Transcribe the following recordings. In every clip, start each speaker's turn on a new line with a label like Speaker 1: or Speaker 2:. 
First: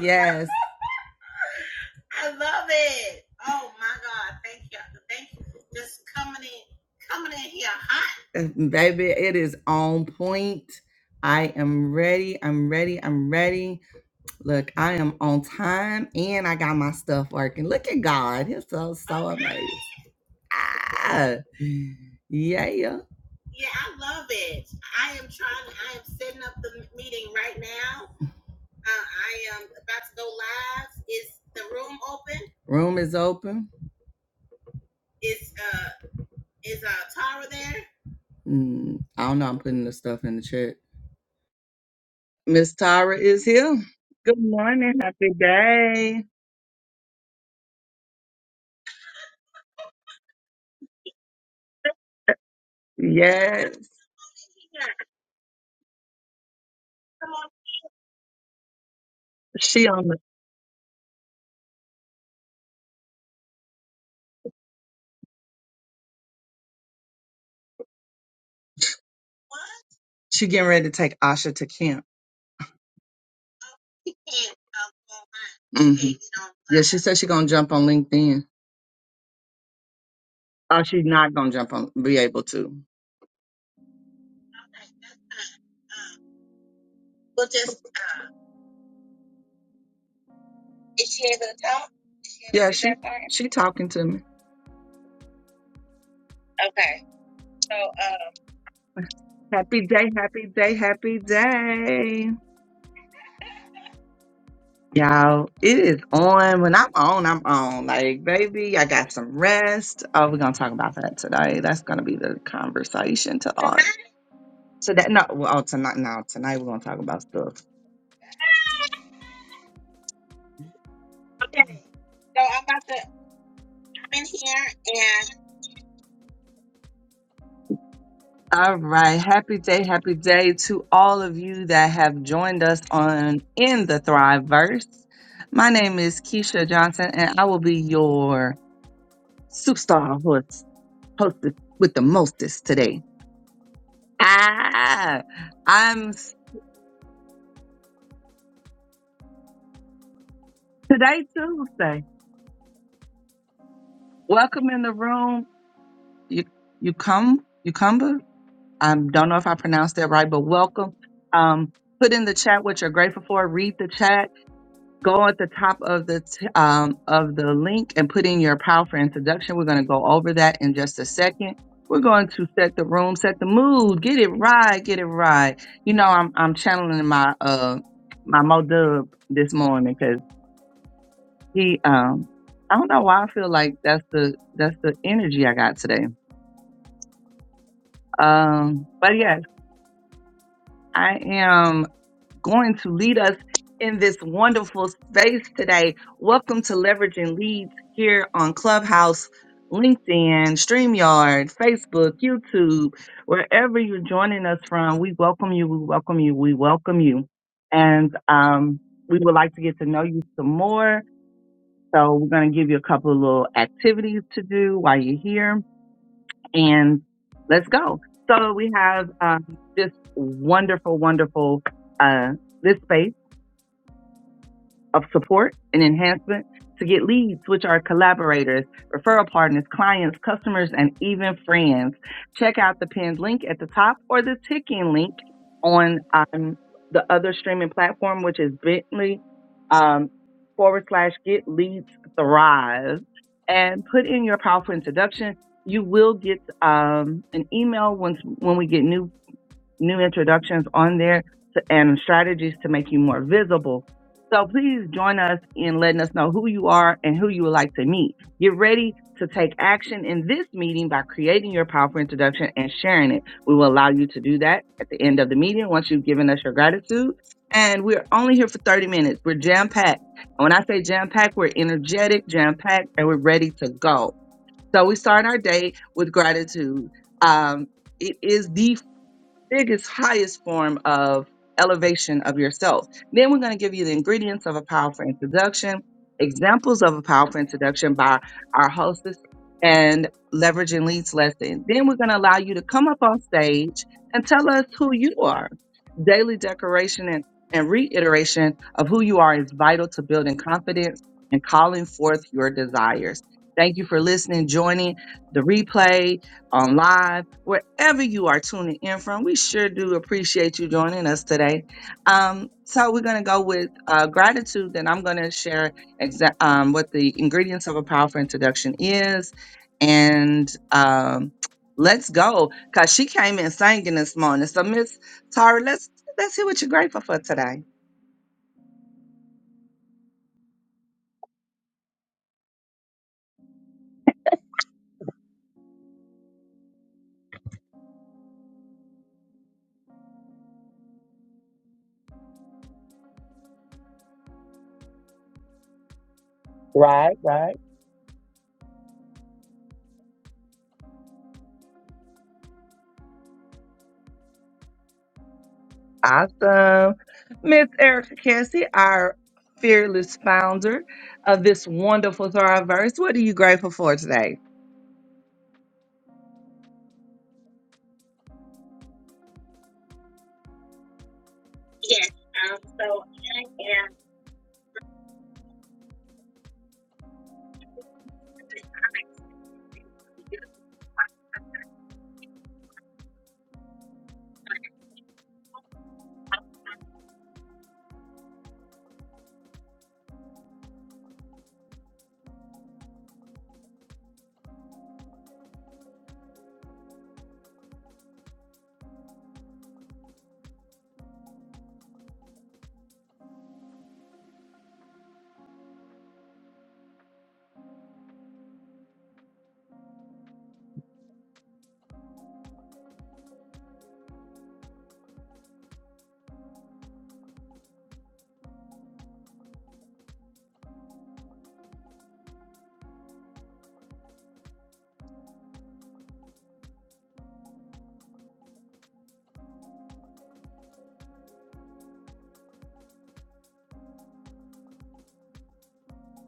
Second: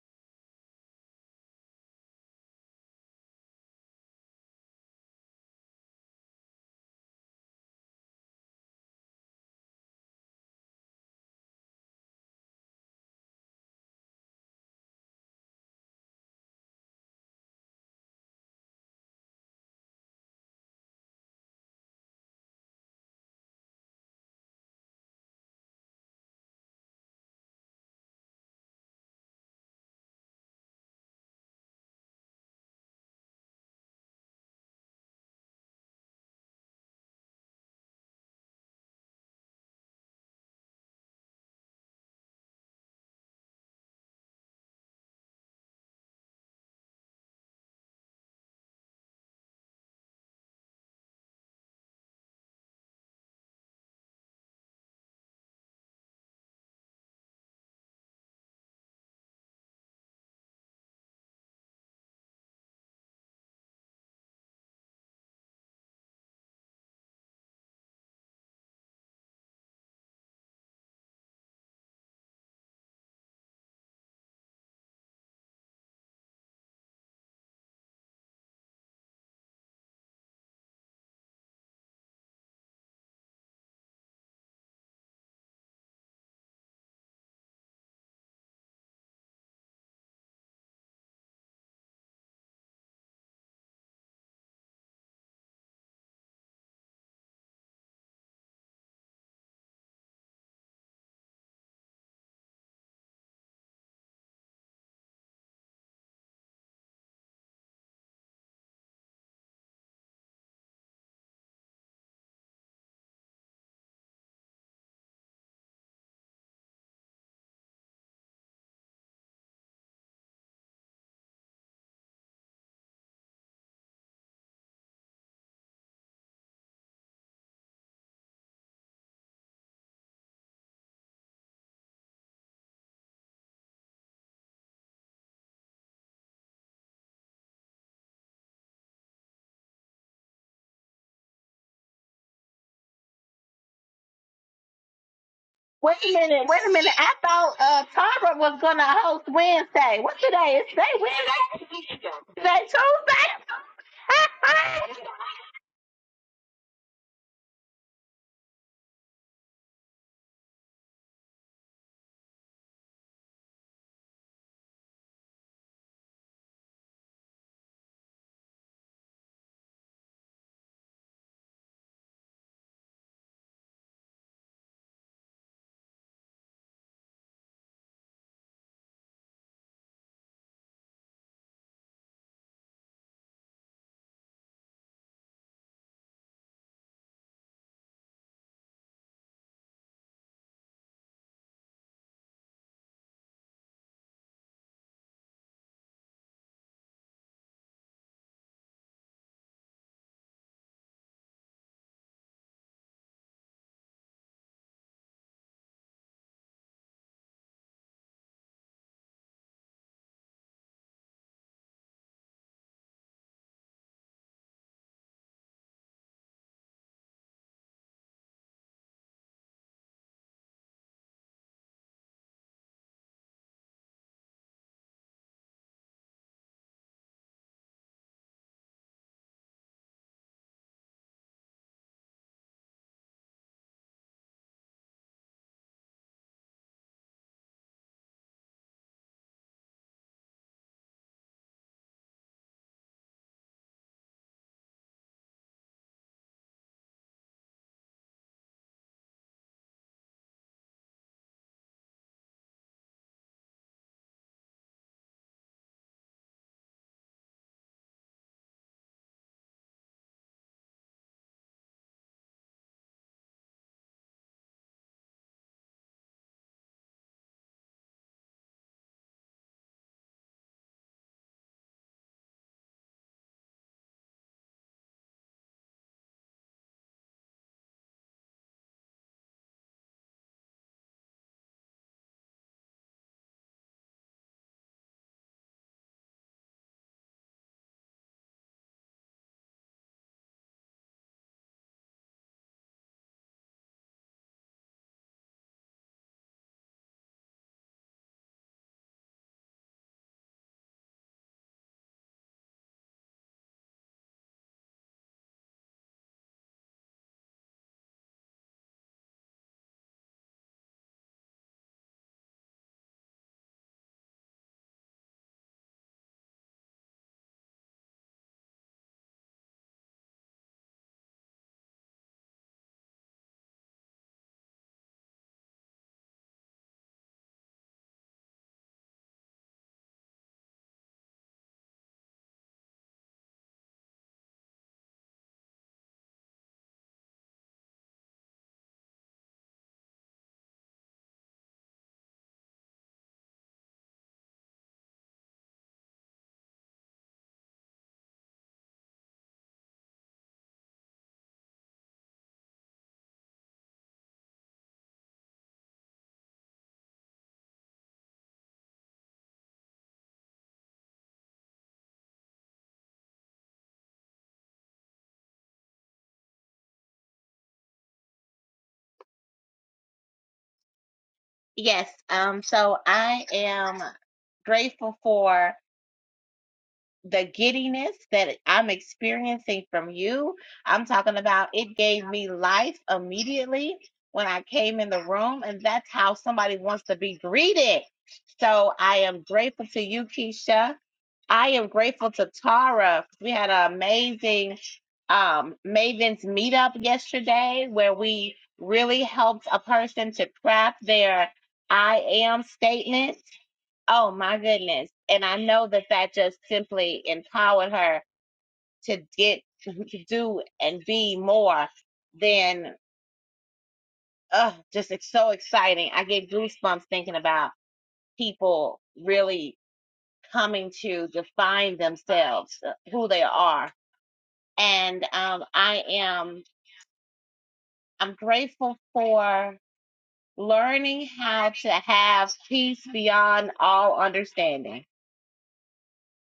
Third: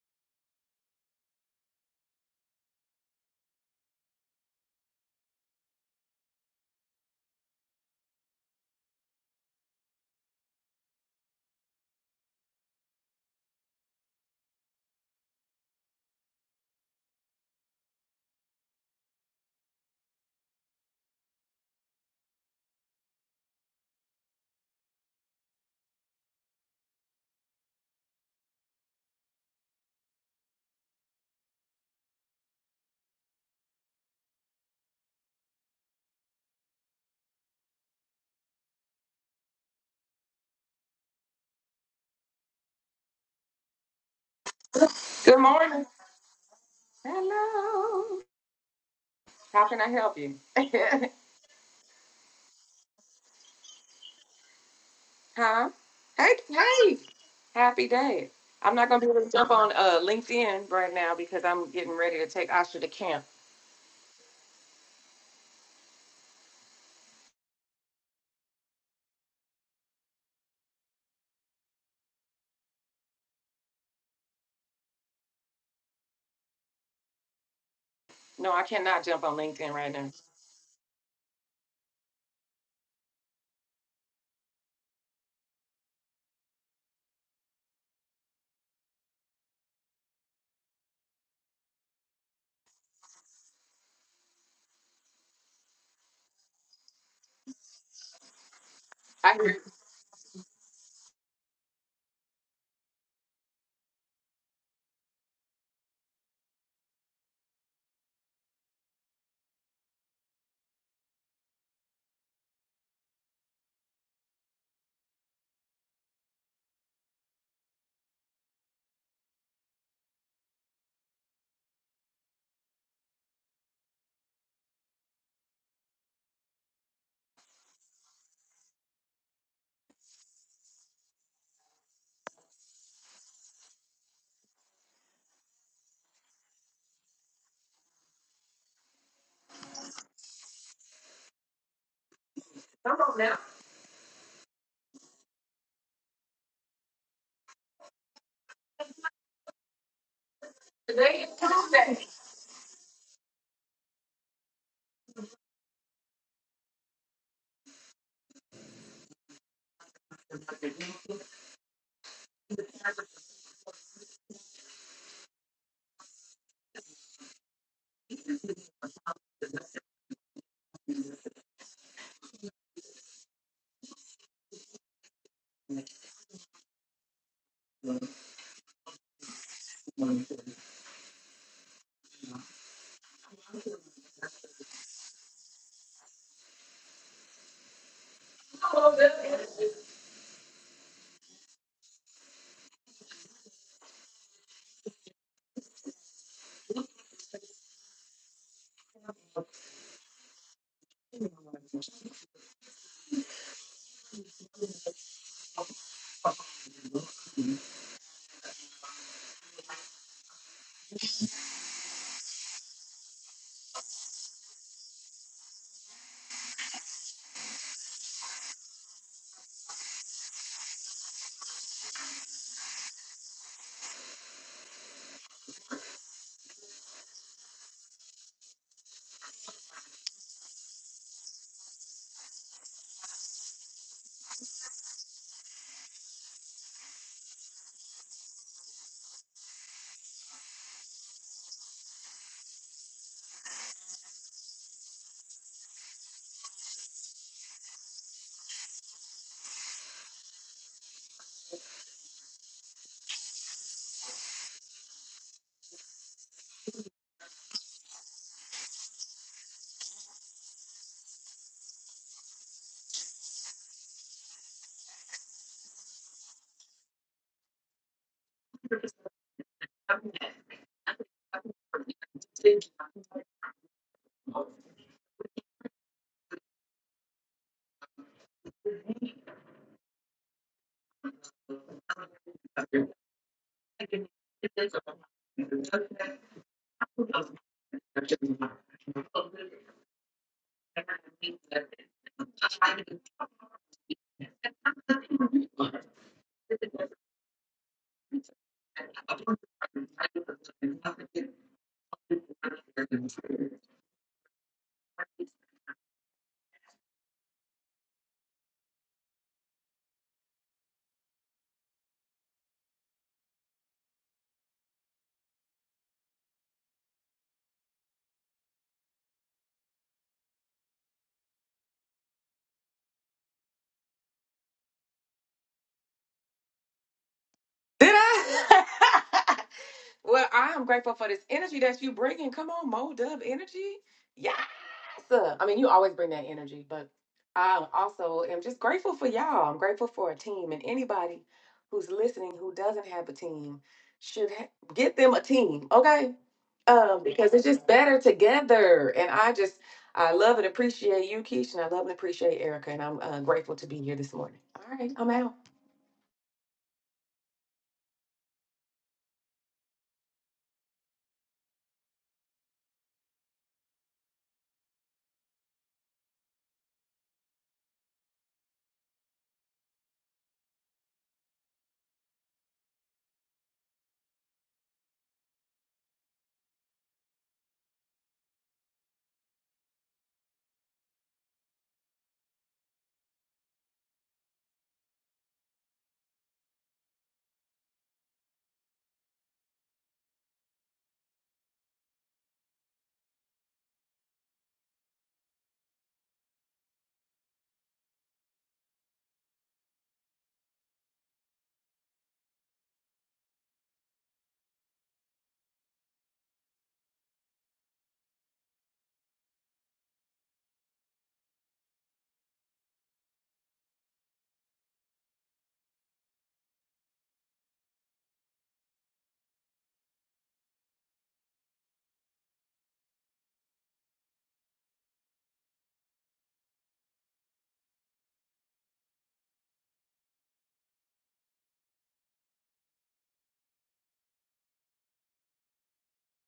Speaker 1: Yes, Uh, baby, it is on point. I am ready. I'm ready. I'm ready. Look, I am on time and I got my stuff working. Look at God. He's so, so amazing. Ah, yeah. yeah. Room is open. Mm, I don't know. I'm putting the stuff in the chat. Miss Tara is here. Good morning. Happy
Speaker 2: Good morning.
Speaker 1: day.
Speaker 2: Hello. How can I help you?
Speaker 1: Yes.
Speaker 2: huh? Hey, hey. Happy day. I'm not going to be able to jump on
Speaker 1: She on
Speaker 2: uh,
Speaker 1: the
Speaker 2: LinkedIn right now because I'm getting ready to take Asha to camp.
Speaker 1: She getting ready to take Asha to camp. hmm Yeah, she said she gonna jump on LinkedIn.
Speaker 2: No, I cannot jump on LinkedIn right now.
Speaker 1: Oh, she's not gonna jump on, be able to. Yeah, she she talking to me.
Speaker 2: I hear you.
Speaker 1: Happy day, happy day, happy day. Y'all, it is on. When I'm on, I'm on. Like, baby, I got some rest. Oh, we're gonna talk about that today. That's gonna be the conversation to all. So that no, well, oh, tonight now tonight we're gonna talk about stuff. All right, happy day, happy day to all of you that have joined us on in the Thriveverse. My name is Keisha Johnson, and I will be your superstar host, hostess with the mostest
Speaker 2: Come
Speaker 1: today.
Speaker 2: on now.
Speaker 1: Ah,
Speaker 3: Wait
Speaker 1: I'm
Speaker 3: a
Speaker 1: s-
Speaker 3: minute, wait a minute. I thought uh Tara was gonna host Wednesday. What today? Is today
Speaker 1: today
Speaker 2: Today is Tuesday.
Speaker 1: Tuesday.
Speaker 3: Wednesday? Today
Speaker 1: Welcome in the
Speaker 3: Tuesday?
Speaker 1: room. You you come you cumber. I don't know if I pronounced that right, but welcome. Um, put in the chat what you're grateful for. Read the chat go at the top of the t- um, of the link and put in your power for introduction. We're going to go over that in just a second. We're going to set the room, set the mood, get it right, get it right. You know, I'm I'm channeling my uh my Mo Dub this morning because he um I don't know why I feel like that's the that's the energy I got today.
Speaker 2: Come
Speaker 1: Um,
Speaker 2: on now.
Speaker 1: but yes, I am. going to lead us in this wonderful space today. Welcome to Leveraging Leads here on Clubhouse, LinkedIn, StreamYard, Facebook, YouTube, wherever you're joining us from. We welcome you, we welcome you, we welcome you. And um, we would like to get to know you some more. So we're going to give you a couple of little activities to do while you're here. And let's go. So we have um, this wonderful, wonderful uh, this space of support and enhancement to get leads, which are collaborators, referral partners, clients, customers, and even friends. Check out the pinned link at the top or the ticking link on um, the other streaming platform, which is bit.ly um, forward slash get leads thrive and put in your powerful introduction. You will get um, an email once when we get new new introductions on there to, and strategies to make you more visible. So please join us in letting us know who you are and who you would like to meet. Get ready to take action in this meeting by creating your powerful introduction and sharing it. We will allow you to do that at the end of the meeting once you've given us your gratitude. And we're only here for 30 minutes. We're jam packed. And when I say jam packed, we're energetic, jam packed, and we're ready to go. So we start our day with gratitude. Um, it is the biggest, highest form of elevation of yourself. Then we're going to give you the ingredients of a powerful introduction, examples of a powerful introduction by our hostess, and leverage and leads lesson. Then we're going to allow you to come up on stage and tell us who you are. Daily decoration and, and reiteration of who you are is vital to building confidence and calling forth your desires. Thank you for listening, joining the replay on live, wherever you are tuning in from. We sure do appreciate you joining us today. Um, so we're going to go with uh, gratitude. Then I'm going to share exa- um, what the ingredients of a powerful introduction is, and um, let's go because she came in singing this morning. So Miss Tara, let's let's hear what you're grateful for today.
Speaker 2: Did I? well, I am grateful for this energy that you bringing. Come on, Mo Dub Energy. Yeah. So, I mean, you always bring that energy, but I also am just grateful for y'all. I'm grateful for a team, and anybody who's listening who doesn't have a team should ha- get them a team, okay? Um,
Speaker 1: Right,
Speaker 2: because it's
Speaker 1: right.
Speaker 2: just better together. And I just, I love and appreciate you, Keisha, and I love and appreciate Erica, and I'm uh, grateful to be here this morning. All right, I'm out.
Speaker 1: Awesome. Miss Erica Cassie, our fearless founder of this wonderful Thriverse. What are you grateful for today?
Speaker 3: yes. Um so I am grateful for the giddiness that I'm experiencing from you. I'm talking about it gave me life immediately when I came in the room, and that's how somebody wants to be greeted. So I am grateful to you, Keisha. I am grateful to Tara. We had an amazing um, Mavens meetup yesterday where we really helped a person to craft their I am statement. Oh my goodness. And I know that that just simply empowered her to get, to do and be more than, uh, just it's so exciting. I get goosebumps thinking about people really coming to define themselves, uh, who they are and um, I am I'm grateful for learning how to have peace beyond all understanding.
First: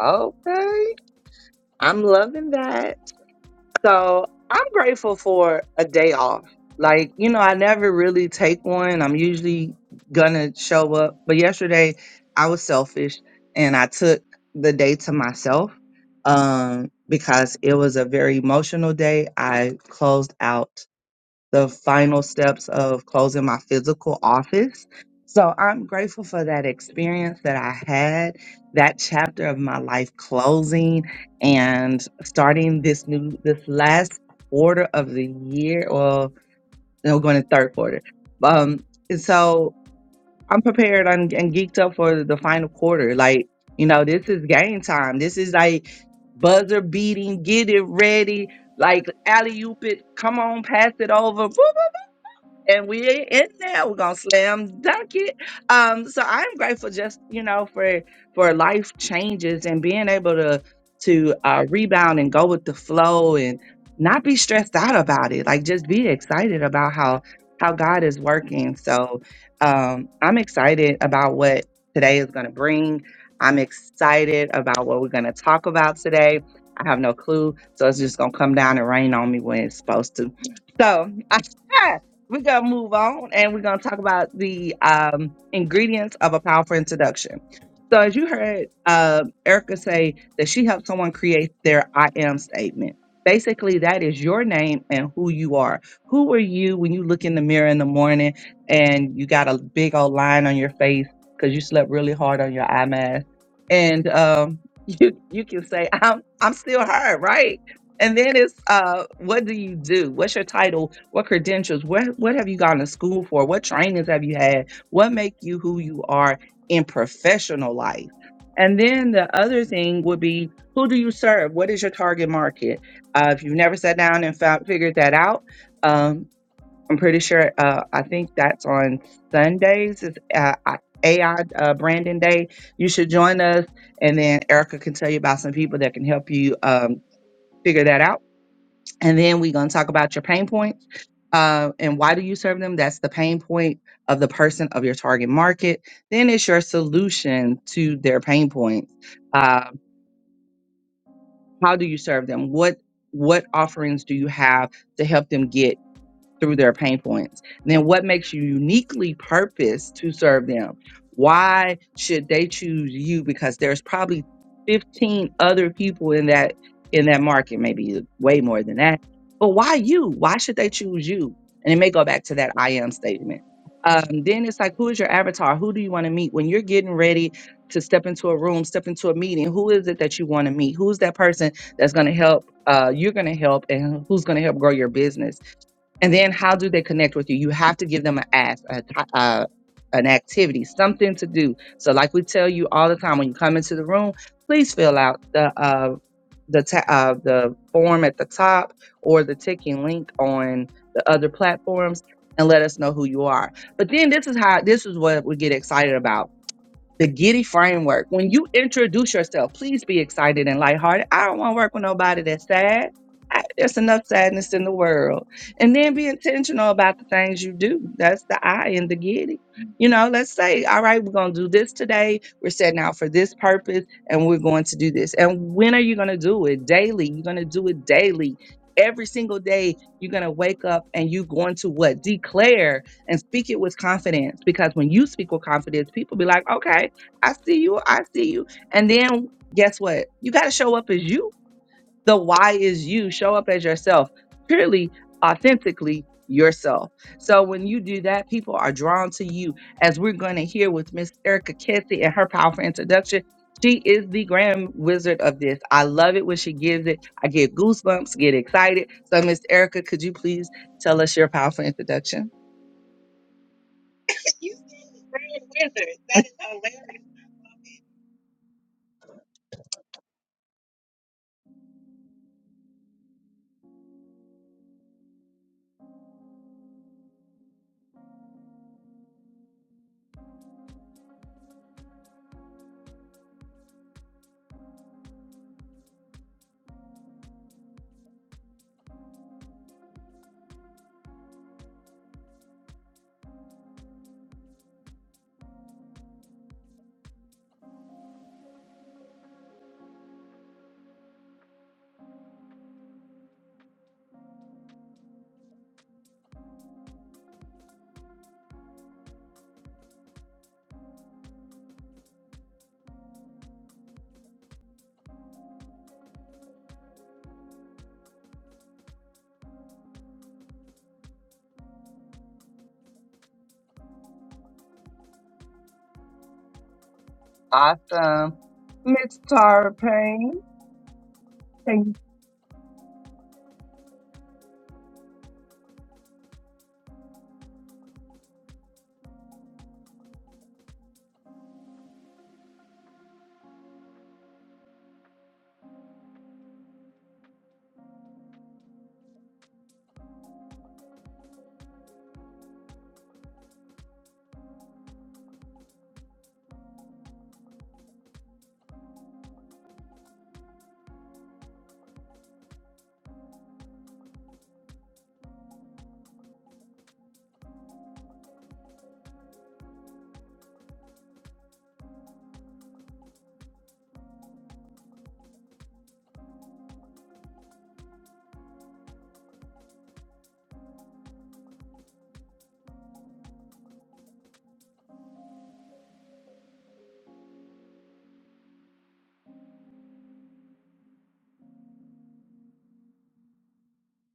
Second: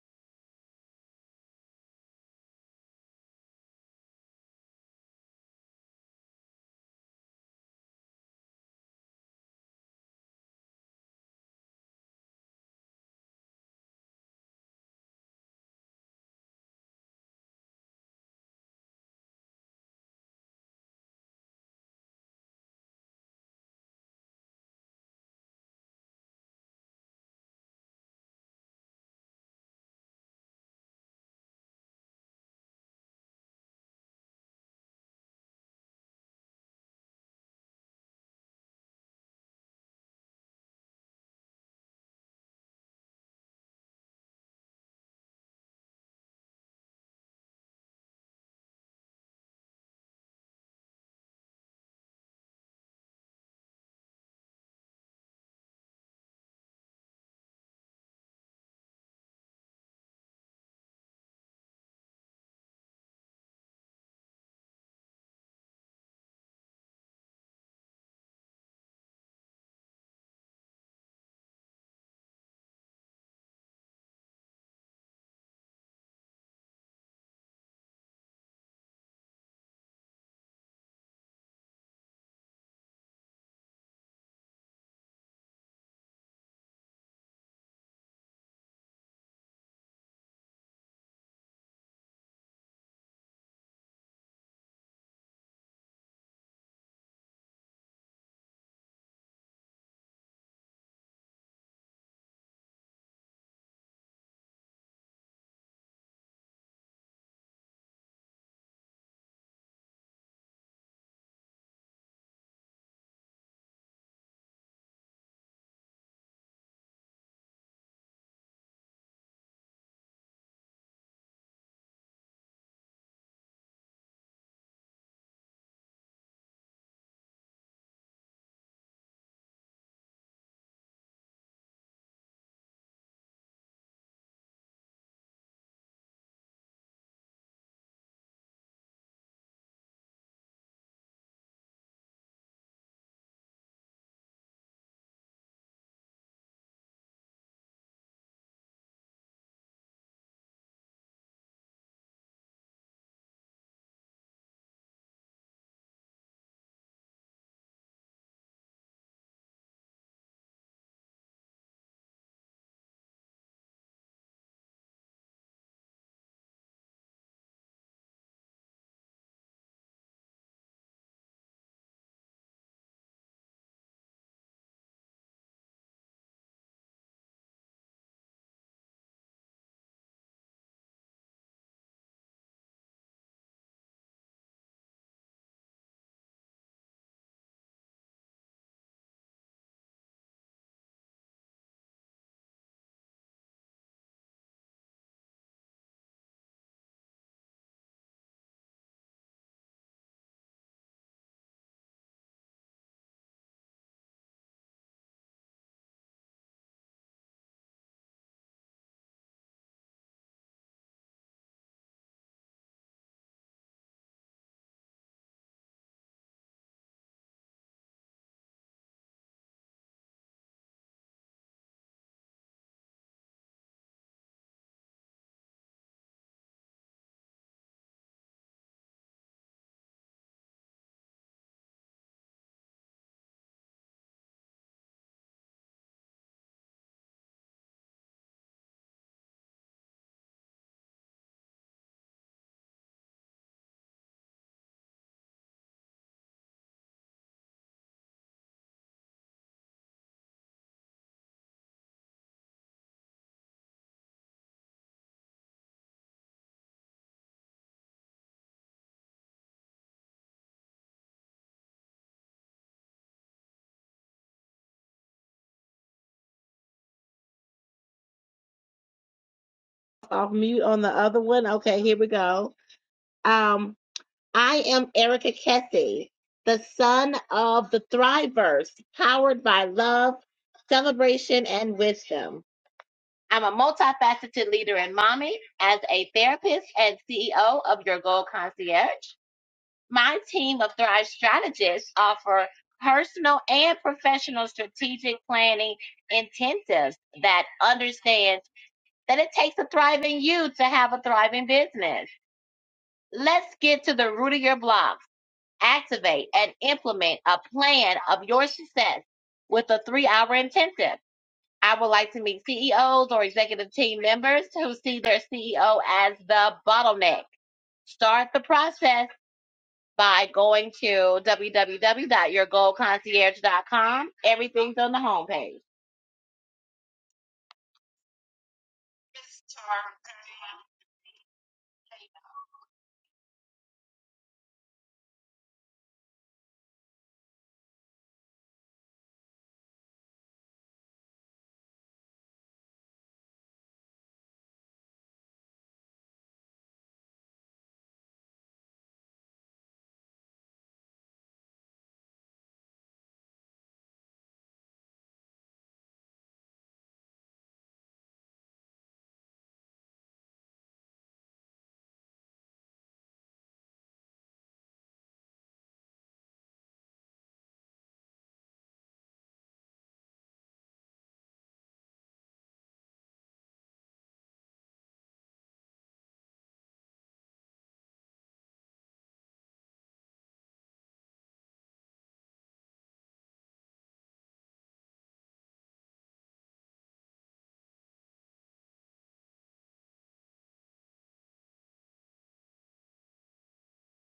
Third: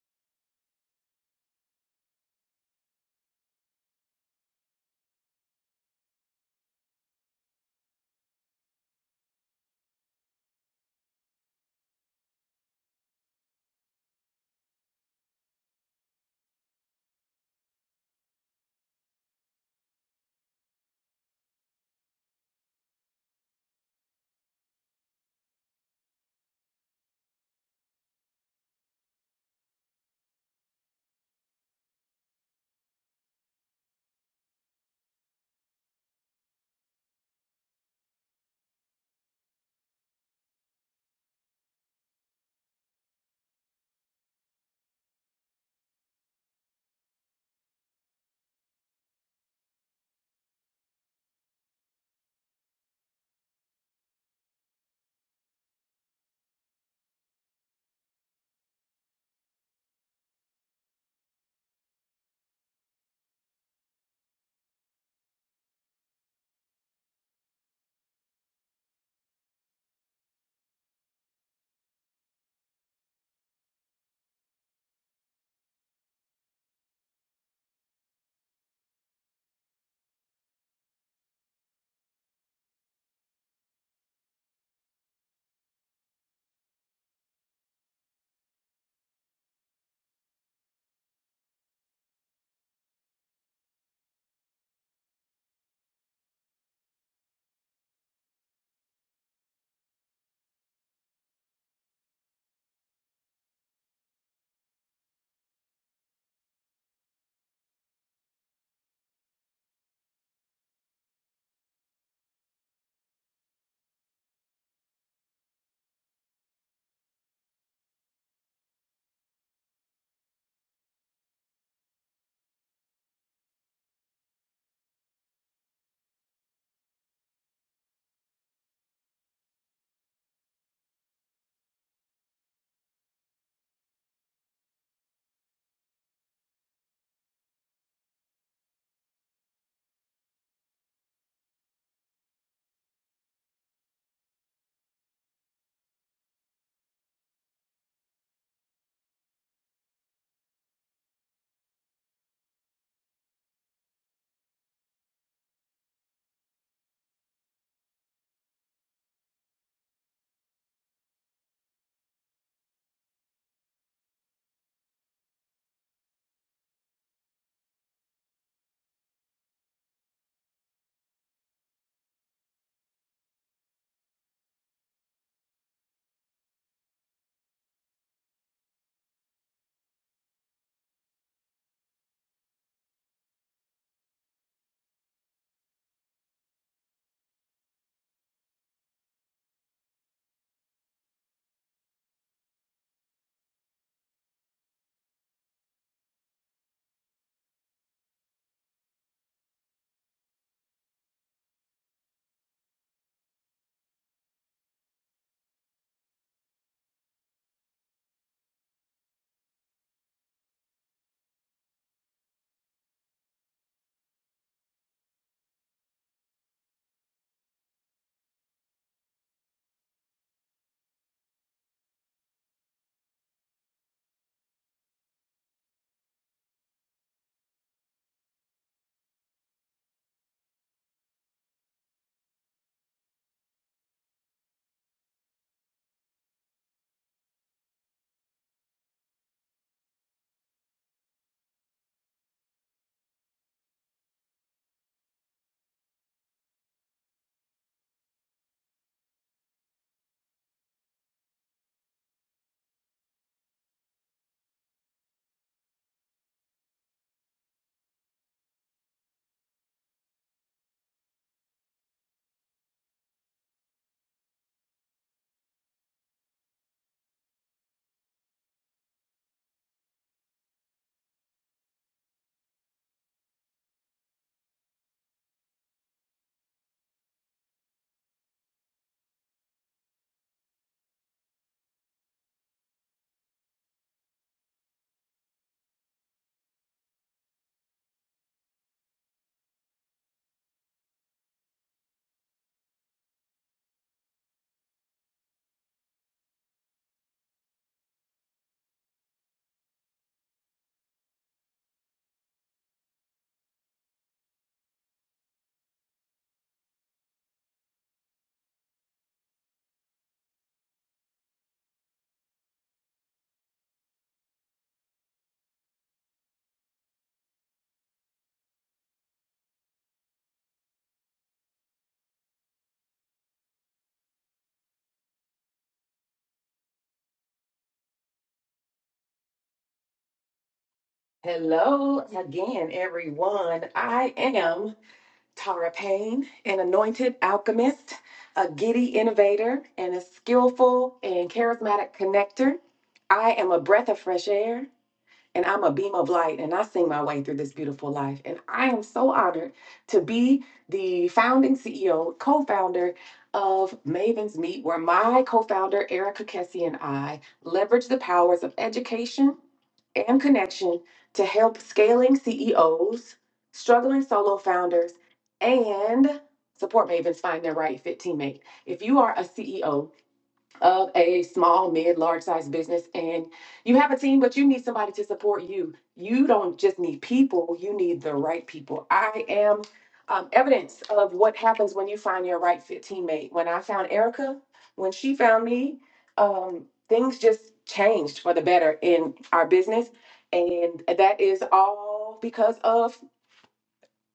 Speaker 1: Okay. I'm loving that. So I'm grateful for a day off. Like, you know, I never really take one. I'm usually gonna show up. But yesterday I was selfish and I took the day to myself um because it was a very emotional day. I closed out the final steps of closing my physical office. So I'm grateful for that experience that I had, that chapter of my life closing and starting this new, this last quarter of the year. Well, no, we're going to third quarter. Um, and so I'm prepared and, and geeked up for the final quarter. Like, you know, this is game time. This is like buzzer beating, get it ready, like alley oop it, come on, pass it over. Woo! and we ain't in there. We're gonna slam dunk it. Um, so I'm grateful just you know for for life changes and being able to to uh, rebound and go with the flow and not be stressed out about it. Like just be excited about how how God is working. So um, I'm excited about what today is gonna bring. I'm excited about what we're gonna talk about today. I have no clue, so it's just gonna come down and rain on me when it's supposed to. So we're gonna move on and we're gonna talk about the um, ingredients of a powerful introduction. So, as you heard uh, Erica say that she helped someone create their I am statement. Basically, that is your name and who you are. Who are you when you look in the mirror in the morning and you got a big old line on your face because you slept really hard on your eye mask, and um, you you can say, "I'm I'm still her," right? And then it's uh, what do you do? What's your title? What credentials? What what have you gone to school for? What trainings have you had? What make you who you are in professional life? And then the other thing would be who do you serve? What is your target market? Uh, if you've never sat down and found, figured that out, um, I'm pretty sure. Uh, I think that's on Sundays. It's uh, I- AI uh, Branding Day. You should join us, and then Erica can tell you about some people that can help you um, figure that out and then we're going to talk about your pain points uh, and why do you serve them that's the pain point of the person of your target market then it's your solution to their pain points uh, how do you serve them what what offerings do you have to help them get through their pain points. Then what makes you uniquely purposed to serve them? Why should they choose you? Because there's probably 15 other people in that in that market, maybe way more than that. But why you? Why should they choose you? And it may go back to that I am statement. Um, then it's like, who is your avatar? Who do you want to meet when you're getting ready to step into a room, step into a meeting? Who is it that you want to meet? Who's that person that's going to help? Uh, you're going to help, and who's going to help grow your business? And then how do they connect with you? You have to give them an ask, a, t- uh, an activity, something to do. So like we tell you all the time when you come into the room, please fill out the uh, the ta- uh, the form at the top or the ticking link on the other platforms and let us know who you are. But then this is how this is what we get excited about the Giddy framework. When you introduce yourself, please be excited and lighthearted. I don't want to work with nobody that's sad. I, there's enough sadness in the world. And then be intentional about the things you do. That's the I in the Giddy. You know, let's say, all right, we're going to do this today. We're setting out for this purpose and we're going to do this. And when are you going to do it? Daily. You're going to do it daily. Every single day, you're going to wake up and you're going to what? Declare and speak it with confidence because when you speak with confidence people be like okay I see you. I see you. And then guess what? You got to show up as you. The why is you. Show up as yourself, purely, authentically yourself. So when you do that, people are drawn to you, as we're going to hear with Miss Erica Kessie and her powerful introduction. She is the grand wizard of this. I love it when she gives it. I get goosebumps, get excited. So, Miss Erica, could you please tell us your powerful introduction?
Speaker 3: Off mute on the other one. Okay, here we go. Um, I am Erica Kessie, the son of the Thriverse, powered by love, celebration, and wisdom. I'm a multifaceted leader and mommy, as a therapist and CEO of Your Goal Concierge. My team of Thrive strategists offer personal and professional strategic planning intensives that understands that it takes a thriving you to have a thriving business. Let's get to the root of your blocks. Activate and implement a plan of your success with a three hour intensive. I would like to meet CEOs or executive team members who see their CEO as the bottleneck. Start the process by going to www.yourgoldconcierge.com. Everything's on the homepage.
Speaker 1: Awesome. Miss Tara Payne. can
Speaker 2: Hello again, everyone. I am. Tara Payne, an anointed alchemist, a giddy innovator, and a skillful and charismatic connector. I am a breath of fresh air and I'm a beam of light and I sing my way through this beautiful life. And I am so honored to be the founding CEO, co founder of Maven's Meet, where my co founder, Erica Kessie, and I leverage the powers of education and connection to help scaling CEOs, struggling solo founders, and support Mavens find their right fit teammate. If you are a CEO, of a small, mid, large size business and you have a team, but you need somebody to support you. You don't just need people, you need the right people. I am um, evidence of what happens when you find your right fit teammate. When I found Erica, when she found me, um, things just changed for the better in our business. And that is all because of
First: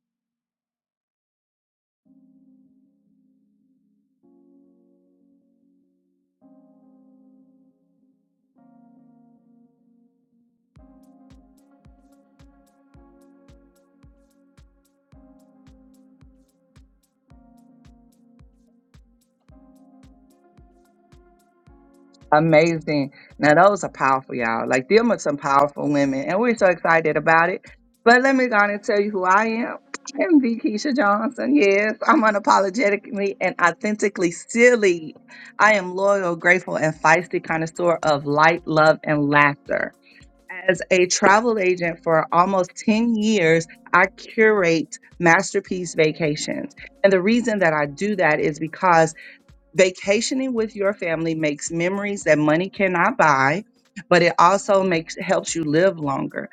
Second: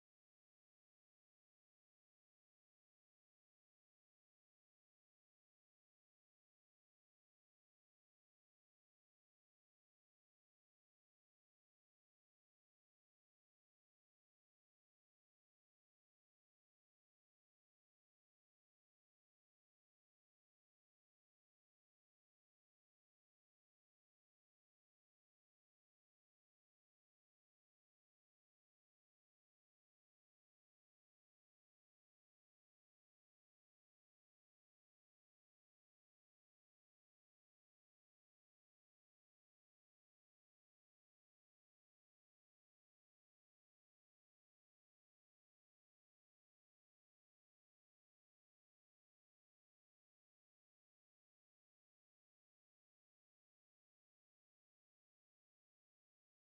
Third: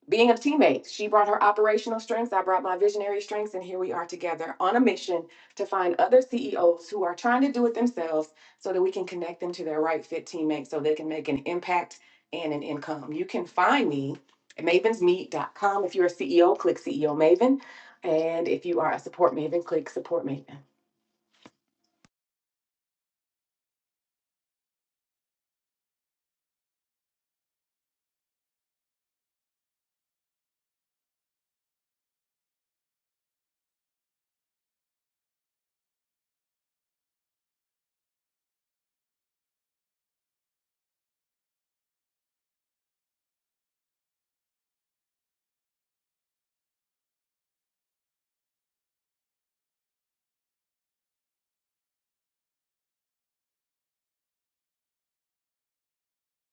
Speaker 2: being a teammate. She brought her operational strengths, I brought my visionary strengths, and here we are together on a mission to find other CEOs who are trying to do it themselves so that we can connect them to their right fit teammates so they can make an impact and an income. You can find me at mavens meet dot com. If you're a CEO, click CEO Maven. And if you are a support Maven, click support Maven.
Speaker 1: Amazing. Now those are powerful, y'all. Like them are some powerful women, and we're so excited about it. But let me go on and tell you who I am. I am the Keisha Johnson. Yes, I'm unapologetically and authentically silly. I am loyal, grateful, and feisty connoisseur of light, love, and laughter. As a travel agent for almost 10 years, I curate masterpiece vacations. And the reason that I do that is because Vacationing with your family makes memories that money cannot buy, but it also makes helps you live longer.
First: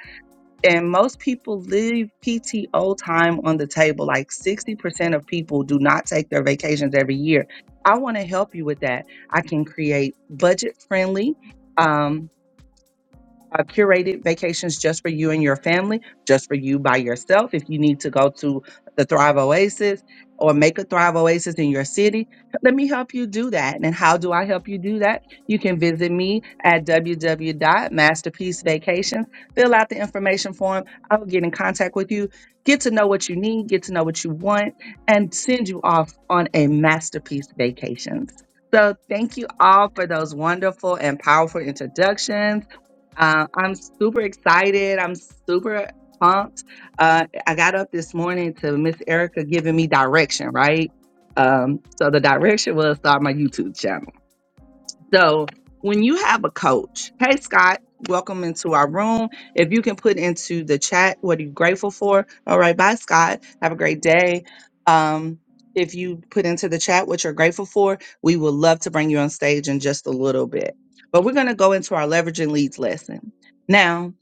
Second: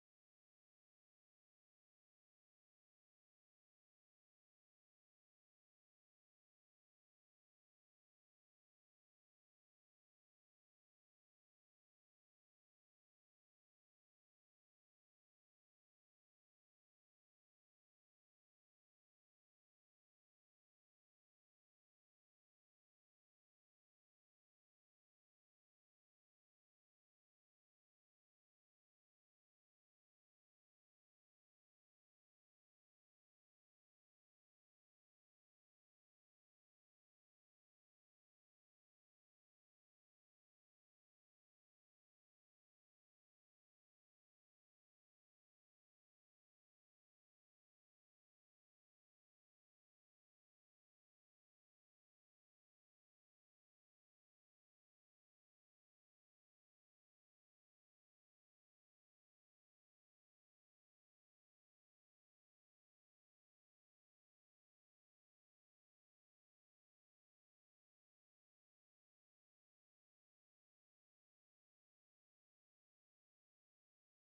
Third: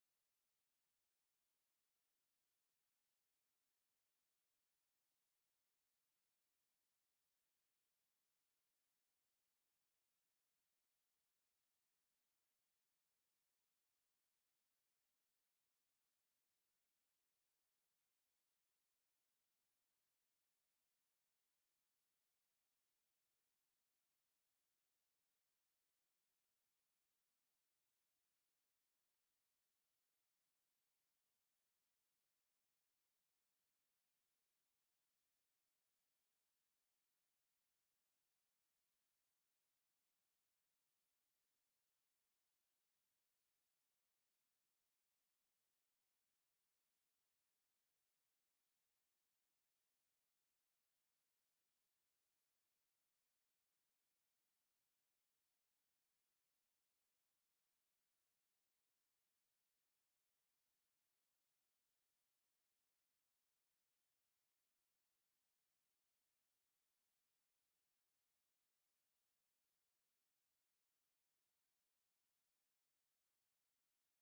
Speaker 1: And most people leave PTO time on the table. Like 60% of people do not take their vacations every year. I want to help you with that. I can create budget friendly. um, uh, curated vacations just for you and your family, just for you by yourself. If you need to go to the Thrive Oasis or make a Thrive Oasis in your city, let me help you do that. And how do I help you do that? You can visit me at www.masterpiecevacations. Fill out the information form. I'll get in contact with you, get to know what you need, get to know what you want, and send you off on a masterpiece vacations. So, thank you all for those wonderful and powerful introductions. Uh, I'm super excited. I'm super pumped. Uh, I got up this morning to Miss Erica giving me direction, right? Um, so the direction was start my YouTube channel. So when you have a coach, hey Scott, welcome into our room. If you can put into the chat what are you grateful for? All right, bye Scott. Have a great day. Um, if you put into the chat what you're grateful for, we would love to bring you on stage in just a little bit. But we're going to go into our leveraging leads lesson. Now,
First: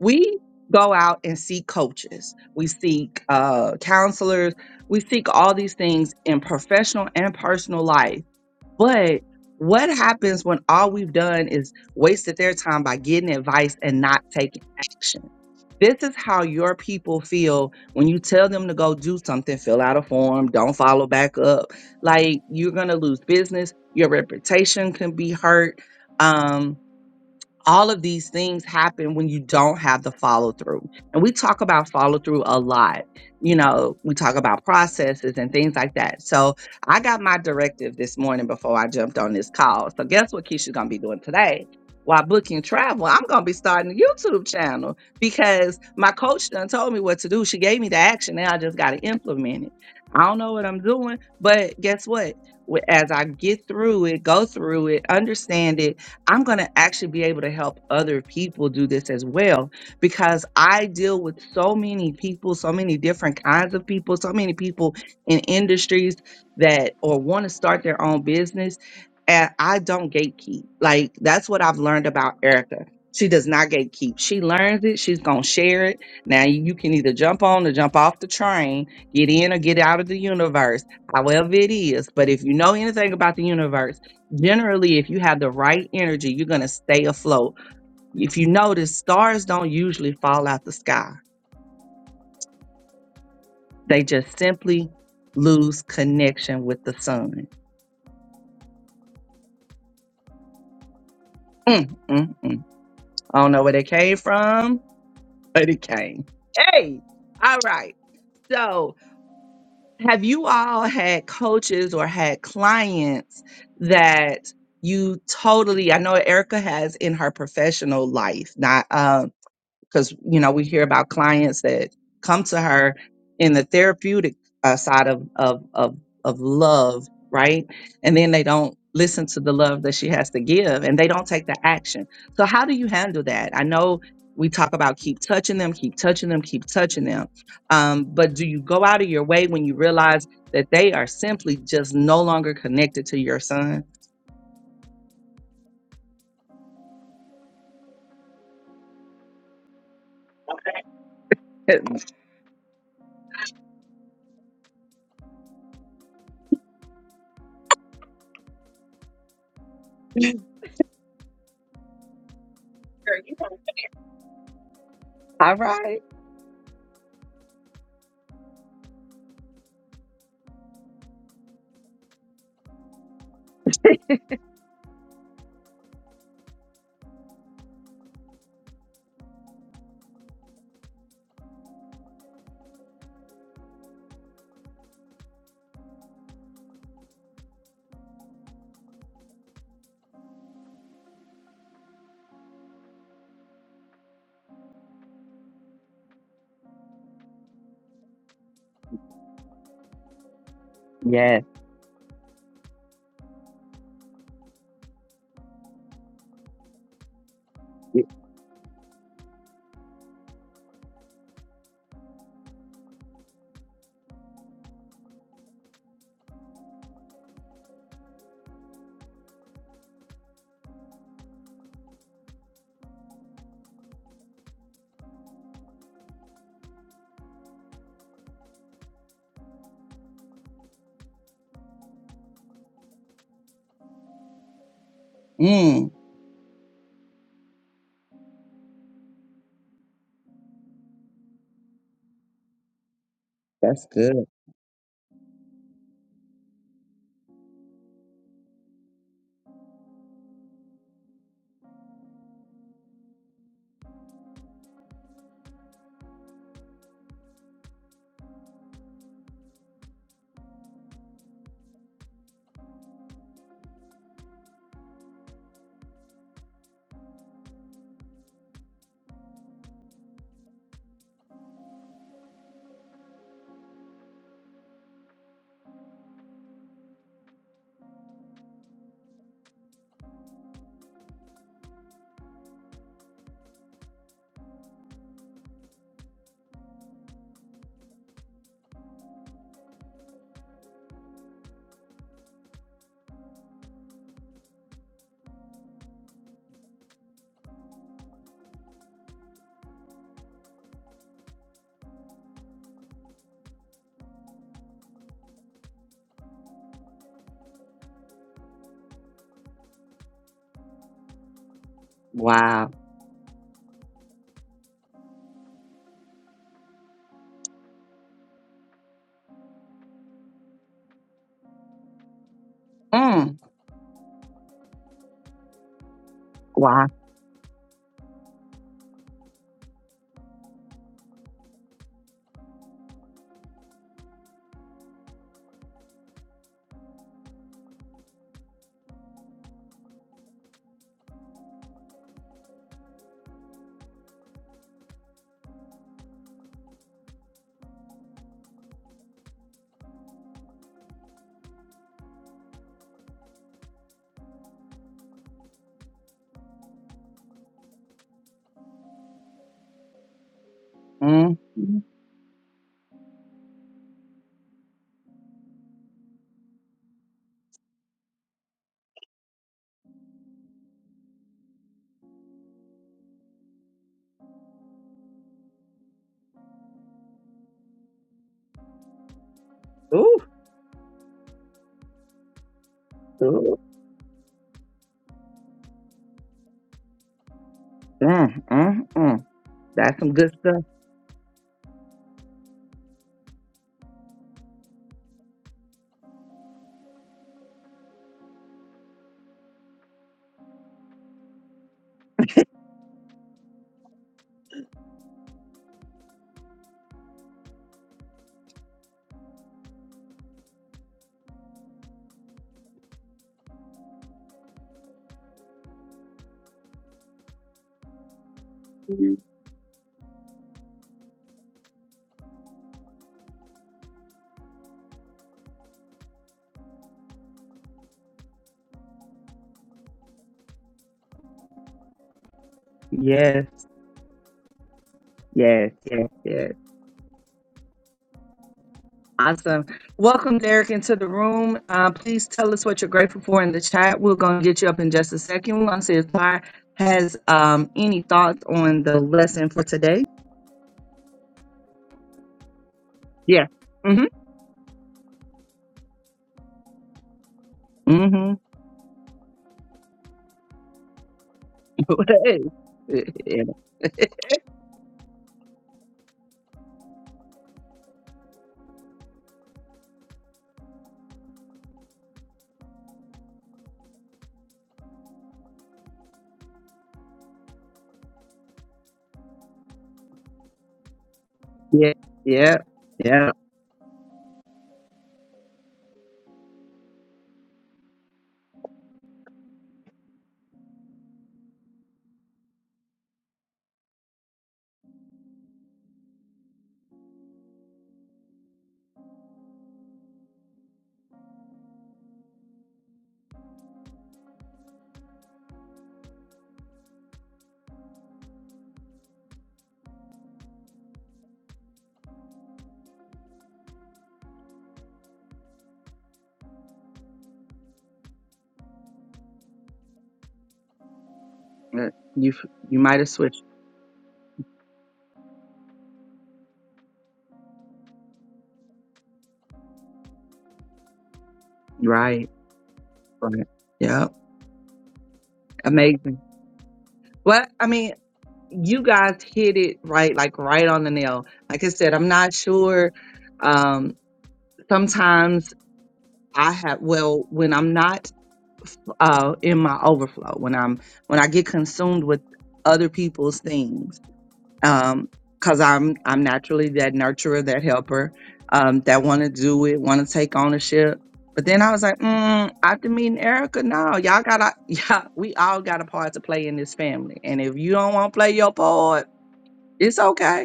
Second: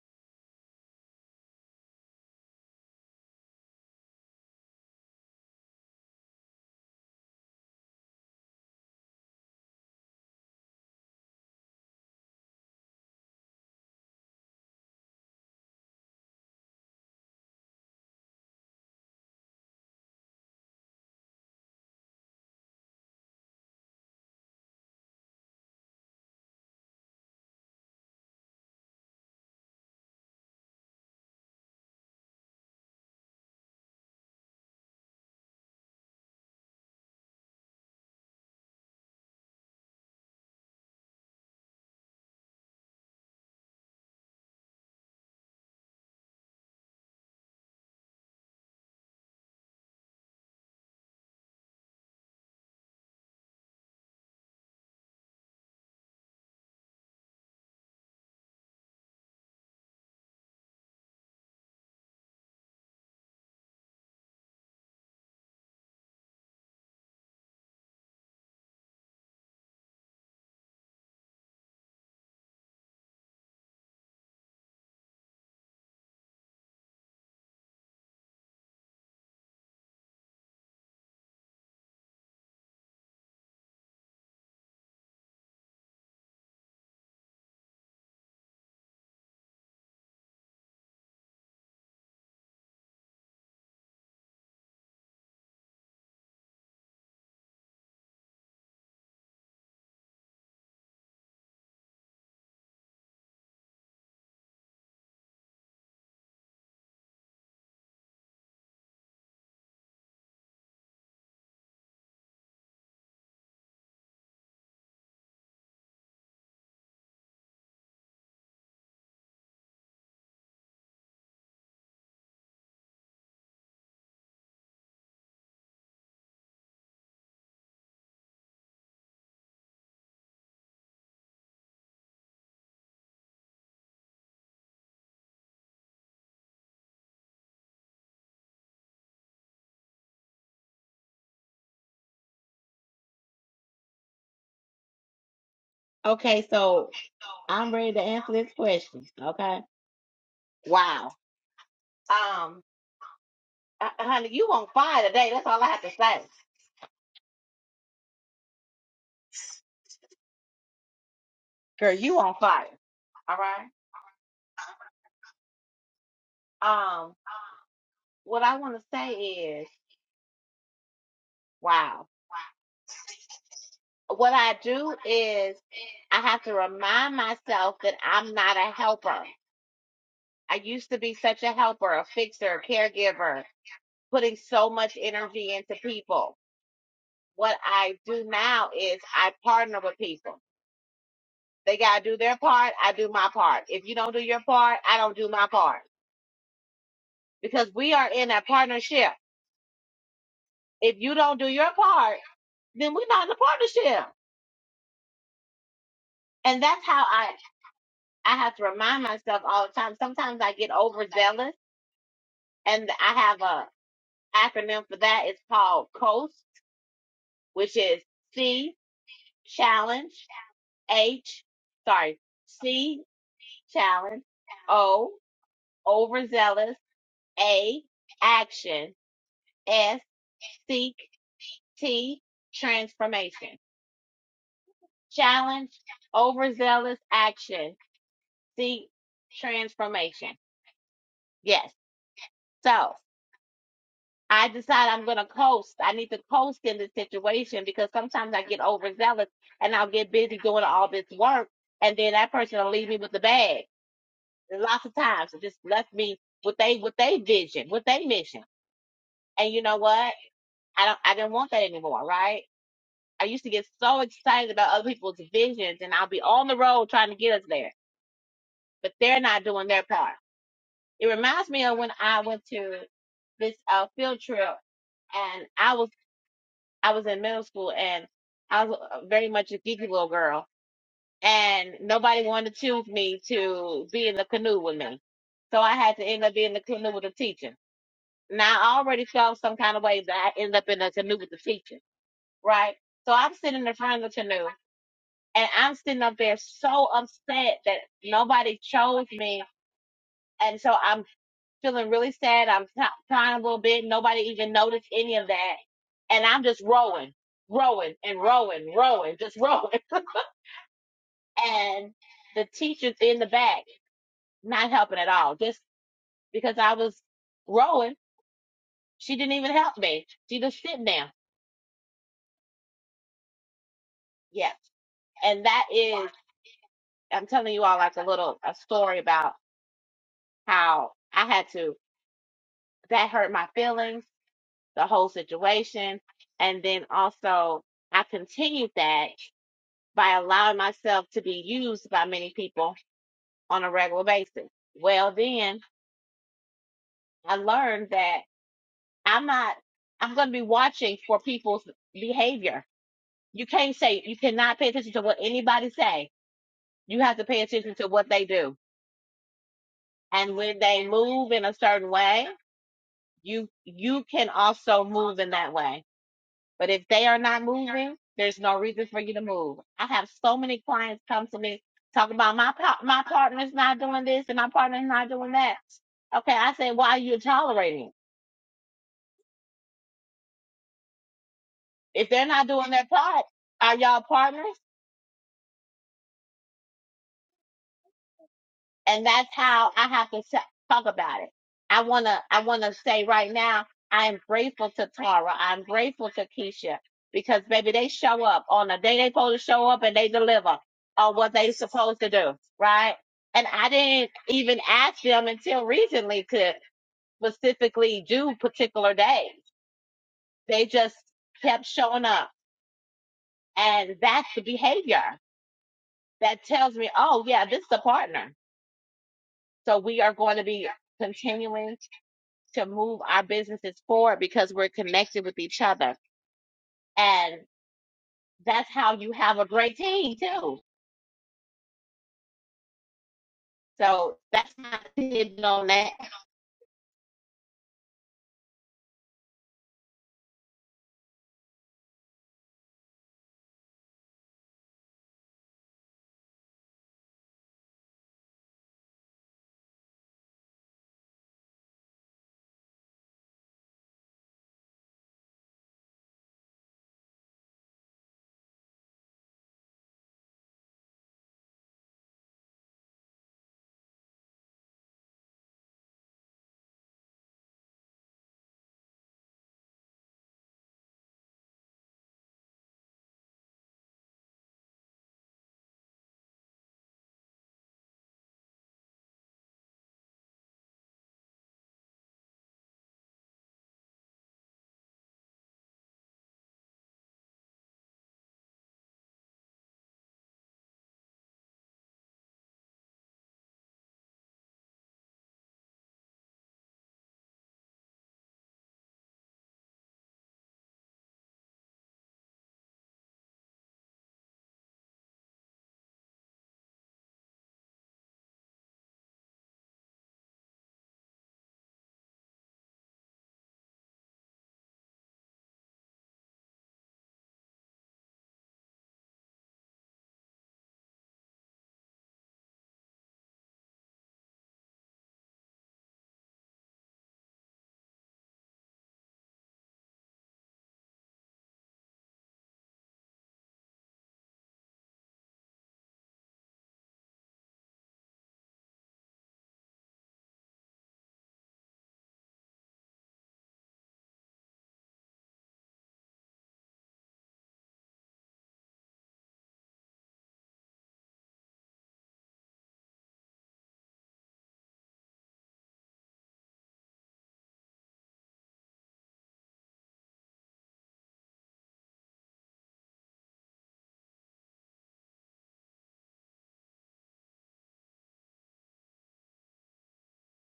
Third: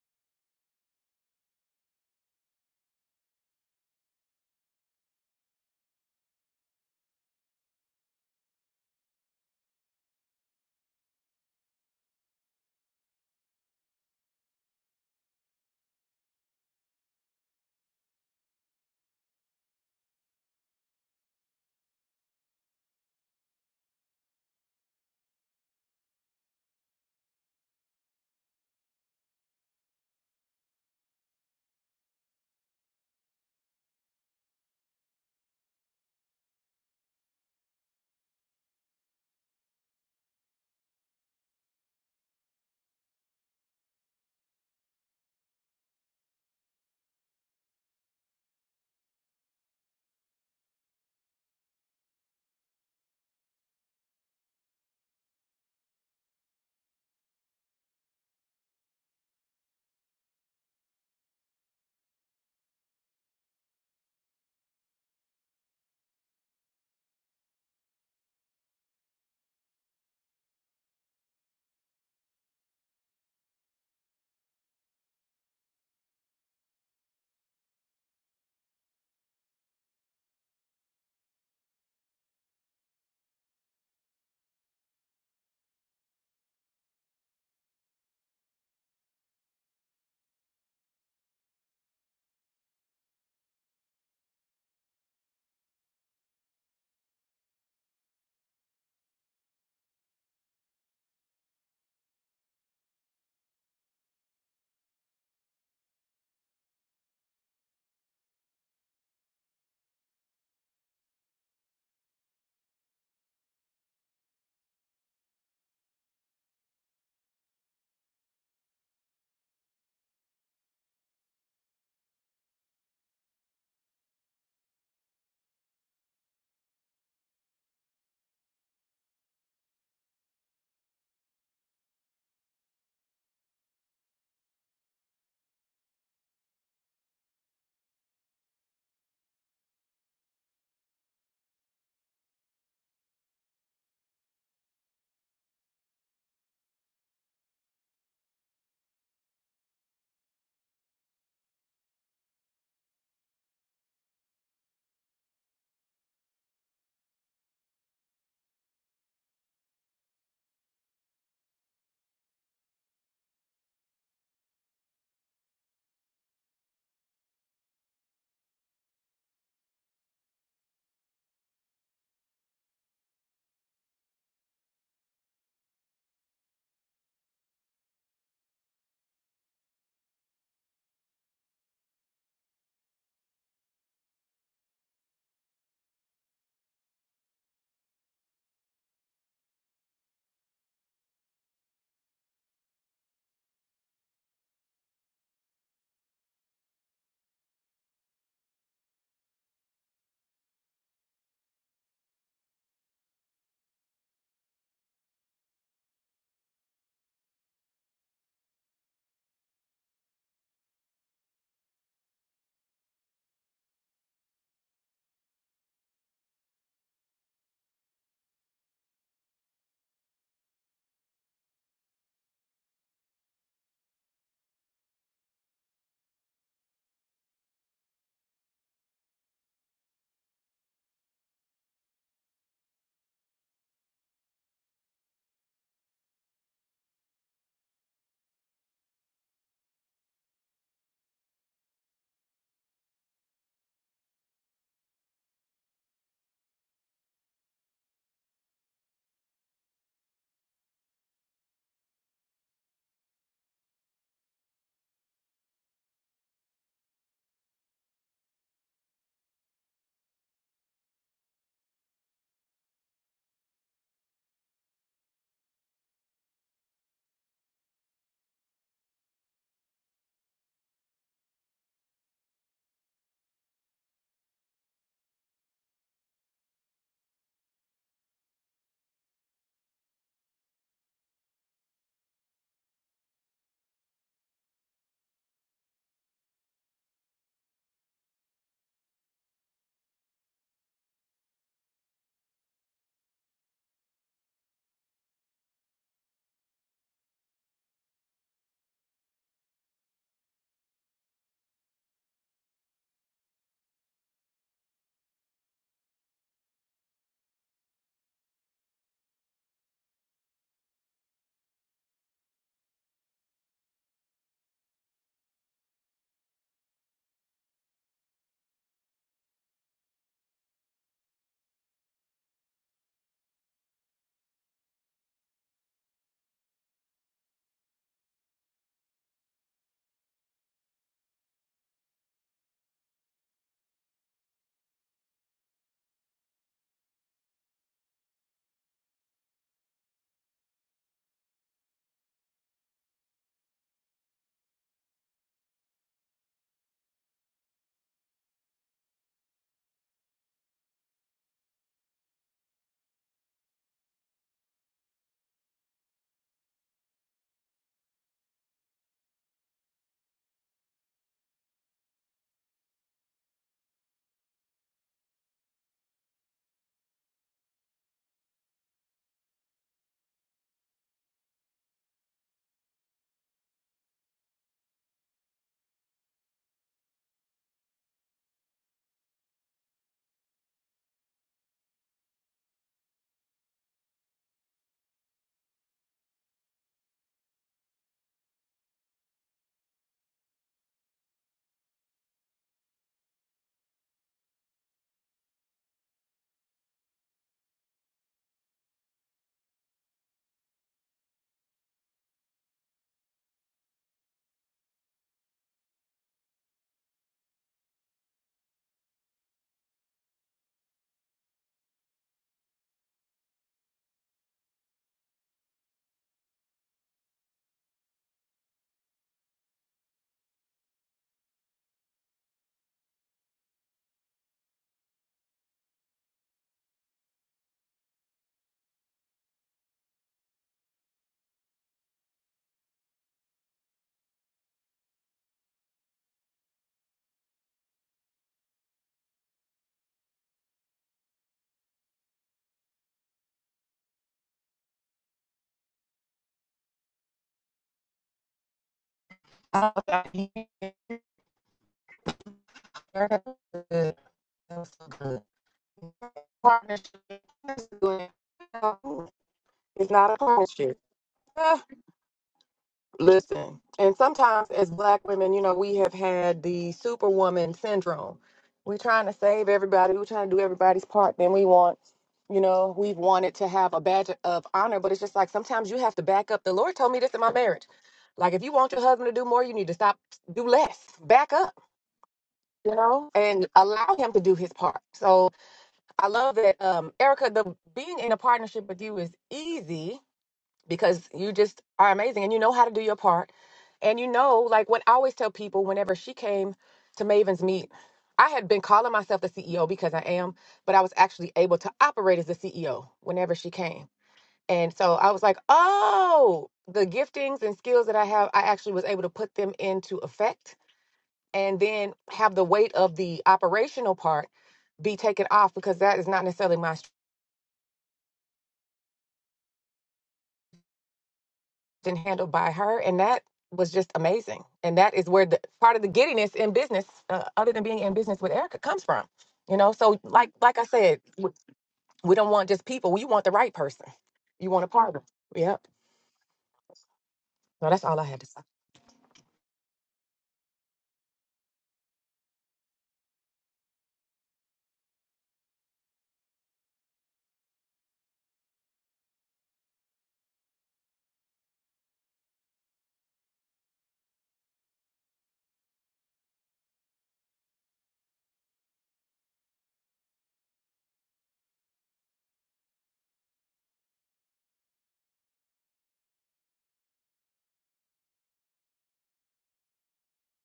Speaker 1: we go out and seek coaches, we seek uh, counselors, we seek all these things in professional and personal life but what happens when all we've done is wasted their time by getting advice and not taking action? This is how your people feel when you tell them to go do something, fill out a form, don't follow back up. Like you're going to lose business, your reputation can be hurt. Um, all of these things happen when you don't have the follow through. And we talk about follow through a lot. You know, we talk about processes and things like that. So I got my directive this morning before I jumped on this call. So guess what Keisha's gonna be doing today? While booking travel, I'm gonna be starting a YouTube channel because my coach done told me what to do. She gave me the action. Now I just gotta implement it. I don't know what I'm doing, but guess what? Wh- As I get through it, go through it, understand it, I'm going to actually be able to help other people do this as well because I deal with so many people, so many different kinds of people, so many people in industries that or want to start their own business. And I don't gatekeep. Like that's what I've learned about Erica. She does not gatekeep. She learns it. She's going to share it. Now you can either jump on or jump off the train, get in or get out of the universe, however it is. But if you know anything about the universe, generally if you have the right energy you're going to stay afloat if you notice stars don't usually fall out the sky they just simply lose connection with the sun mm, mm, mm. i don't know where they came from but it came hey all right so have you all had coaches or had clients that you totally i know erica has in her professional life not um, because you know we hear about clients that come to her in the therapeutic uh, side of, of of of love right and then they don't listen to the love that she has to give and they don't take the action so how do you handle that i know we talk about keep touching them keep touching them keep touching them um, but do you go out of your way when you realize that they are simply just no longer connected to your son
Speaker 3: Okay, so I'm ready to answer this question. Okay. Wow. Um, uh, honey, you on fire today. That's all I have to say. Girl, you on fire. All right.
Speaker 1: all right
Speaker 3: Um, what I want to say is, wow. What I do is I have to remind myself that I'm not a helper. I used to be such a helper, a fixer, a caregiver. putting so much energy into people. What I do now is I partner with people. They got to do their part. I do my part. If you don't do your part, I don't do my part because we are in a partnership. If you don't
Speaker 1: yes
Speaker 3: do your part, then we're not in a partnership. And that's how I, I have to remind myself all the time. Sometimes I get overzealous and I have a acronym for that. It's called COAST, which is C, challenge, H, sorry, C challenge. O, overzealous. A, action. S, seek. T, transformation. Challenge,
Speaker 1: Mm,
Speaker 3: overzealous, action. Seek, transformation. Yes. So
Speaker 1: that's good
Speaker 3: I decide I'm going to coast. I need to coast in this situation because sometimes I get overzealous and I'll get busy doing all this work. And then that person will leave me with the bag. There's Lots of times, it just left me with they with they vision, with they mission. And you know what? I don't I didn't want that anymore, right? I used to get so excited about other people's visions and I'll be on the road trying to get us there. But they're not doing their part. It reminds me of when I went to this uh, field trip and I was I was in middle school and I was uh, very much a geeky little girl and nobody wanted to choose me to be in the canoe with me. So I had to end up being in the canoe with a teacher. Now I already felt some kind of way that I ended up in a canoe with the teacher, right? So I'm sitting in the front of the canoe And I'm sitting up there so upset that nobody chose me. And so I'm feeling really sad. I'm t- crying a little bit. Nobody even noticed any of that. And I'm just rowing, rowing and rowing, rowing, just rowing. And the
Speaker 1: wow
Speaker 3: teacher's in the back, not helping at all. Just because I was rowing, she didn't even help me. She just sitting there.
Speaker 1: Mm.
Speaker 3: Yeah. And that is,
Speaker 1: Wow!
Speaker 3: I'm telling you all like a little, a story about how I had to, that hurt my feelings the whole situation. And then also, I continued that by allowing myself to be used by many people on a regular basis. Well, then I learned that I'm not, I'm going to be watching for people's behavior. You can't say, you cannot pay attention to what anybody say. You have to pay attention to what they do. And when they move
Speaker 1: Mm,
Speaker 3: in a certain way, you, you can also move in that way But if they are not moving, there's no reason for you to move. I have so many clients come to me talking about my pa- my partner's not doing this and my partner's not doing that. Okay, I say, why are you tolerating?
Speaker 1: ooh,
Speaker 3: If they're not doing their part,
Speaker 1: ooh,
Speaker 3: are y'all partners?
Speaker 1: mm, mm,
Speaker 3: and
Speaker 1: mm.
Speaker 3: that's how I
Speaker 1: That's
Speaker 3: have
Speaker 1: some
Speaker 3: to
Speaker 1: good
Speaker 3: t-
Speaker 1: stuff.
Speaker 3: talk about it. I wanna, I wanna say right now, I am grateful to Tara. I'm grateful to Keisha because baby, they show up on the day they supposed to show up and they deliver on what they supposed to do, right? And I didn't even ask them until recently to specifically do particular days. They just kept showing up, and that's the behavior that tells me, oh yeah, this is a partner. So we are going to be continuing to move our businesses forward because we're connected with each other. And that's how you have a great team too.
Speaker 1: Yes,
Speaker 3: So that's my hidden on
Speaker 1: yes,
Speaker 3: that
Speaker 1: yes, yes. Awesome. Welcome, Derek, into the room. Uh, please tell us what you're grateful for in the chat. We're going to get you up in just a second. We're going to see if Ty has um, any thoughts on the lesson for
Speaker 2: Oh,
Speaker 1: today.
Speaker 2: that was
Speaker 1: Yeah.
Speaker 2: good.
Speaker 1: Mm-hmm.
Speaker 2: That was so good. Partnership is good.
Speaker 1: Mm-hmm.
Speaker 2: It's not a partnership. Ah,
Speaker 1: yeah,
Speaker 2: Listen, and sometimes as black women, you know, we have had the superwoman syndrome. We're trying to save everybody. We're trying to do everybody's part. Then we want, you know, we've wanted to have a badge of honor, but it's just like sometimes you have to back up. The Lord told me this in my marriage. Like, if you want your husband to do more, you need to stop, do less, back up,
Speaker 1: yeah, yeah.
Speaker 2: you know,
Speaker 1: Yeah.
Speaker 2: and allow him to do his part. So I love that, um, Erica, the being in a partnership with you is easy because you just are amazing and you know how to do your part. And you know, like what I always tell people, whenever she came to Maven's meet, I had been calling myself the CEO because I am, but I was actually able to operate as the CEO whenever she came. And so I was like, oh, the giftings and skills that I have, I actually was able to put them into effect and then have the weight of the operational part be taken off because that is not necessarily my
Speaker 1: Uh,
Speaker 2: and handled
Speaker 1: You
Speaker 2: by
Speaker 1: you
Speaker 2: her
Speaker 1: might
Speaker 2: and
Speaker 1: have
Speaker 2: that
Speaker 1: switched.
Speaker 2: was just amazing and that is where the part of the giddiness in business uh, other than being in business with erica comes from you know so like like i said we, we
Speaker 1: Right.
Speaker 2: don't want just people we want the
Speaker 1: Right.
Speaker 2: right person
Speaker 1: Yeah.
Speaker 2: you want a partner yep
Speaker 1: Amazing. Well, I
Speaker 2: no that's
Speaker 1: mean,
Speaker 2: all i had to say
Speaker 1: you guys hit it right, like right on the nail. Like I said, I'm not sure. Um, sometimes I have well, when I'm not uh, in my overflow, when I'm when I get consumed with other people's things, um, because I'm I'm naturally that nurturer, that helper, um, that want to do it, want to take ownership. But then I was like, mm, after meeting Erica, no, y'all gotta, yeah, we all got a part to play in this family. And if you don't want to play your part, it's okay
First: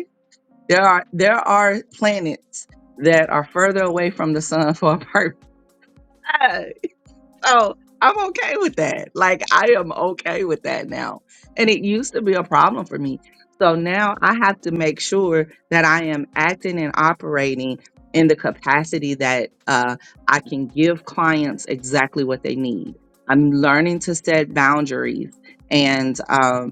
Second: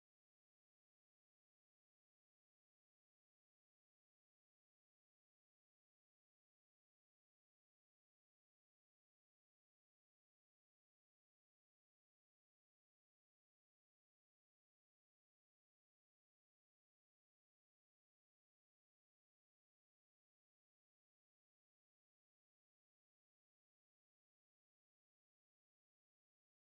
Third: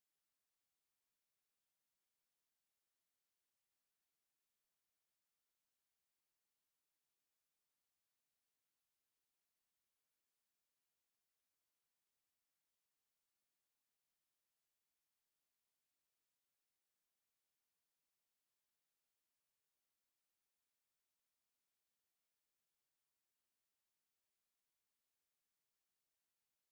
Speaker 1: There are there are planets that are further away from the sun for a purpose. So I'm okay with that. Like I am okay with that now. And it used to be a problem for me. So now I have to make sure that I am acting and operating in the capacity that uh, I can give clients exactly what they need. I'm learning to set boundaries and um,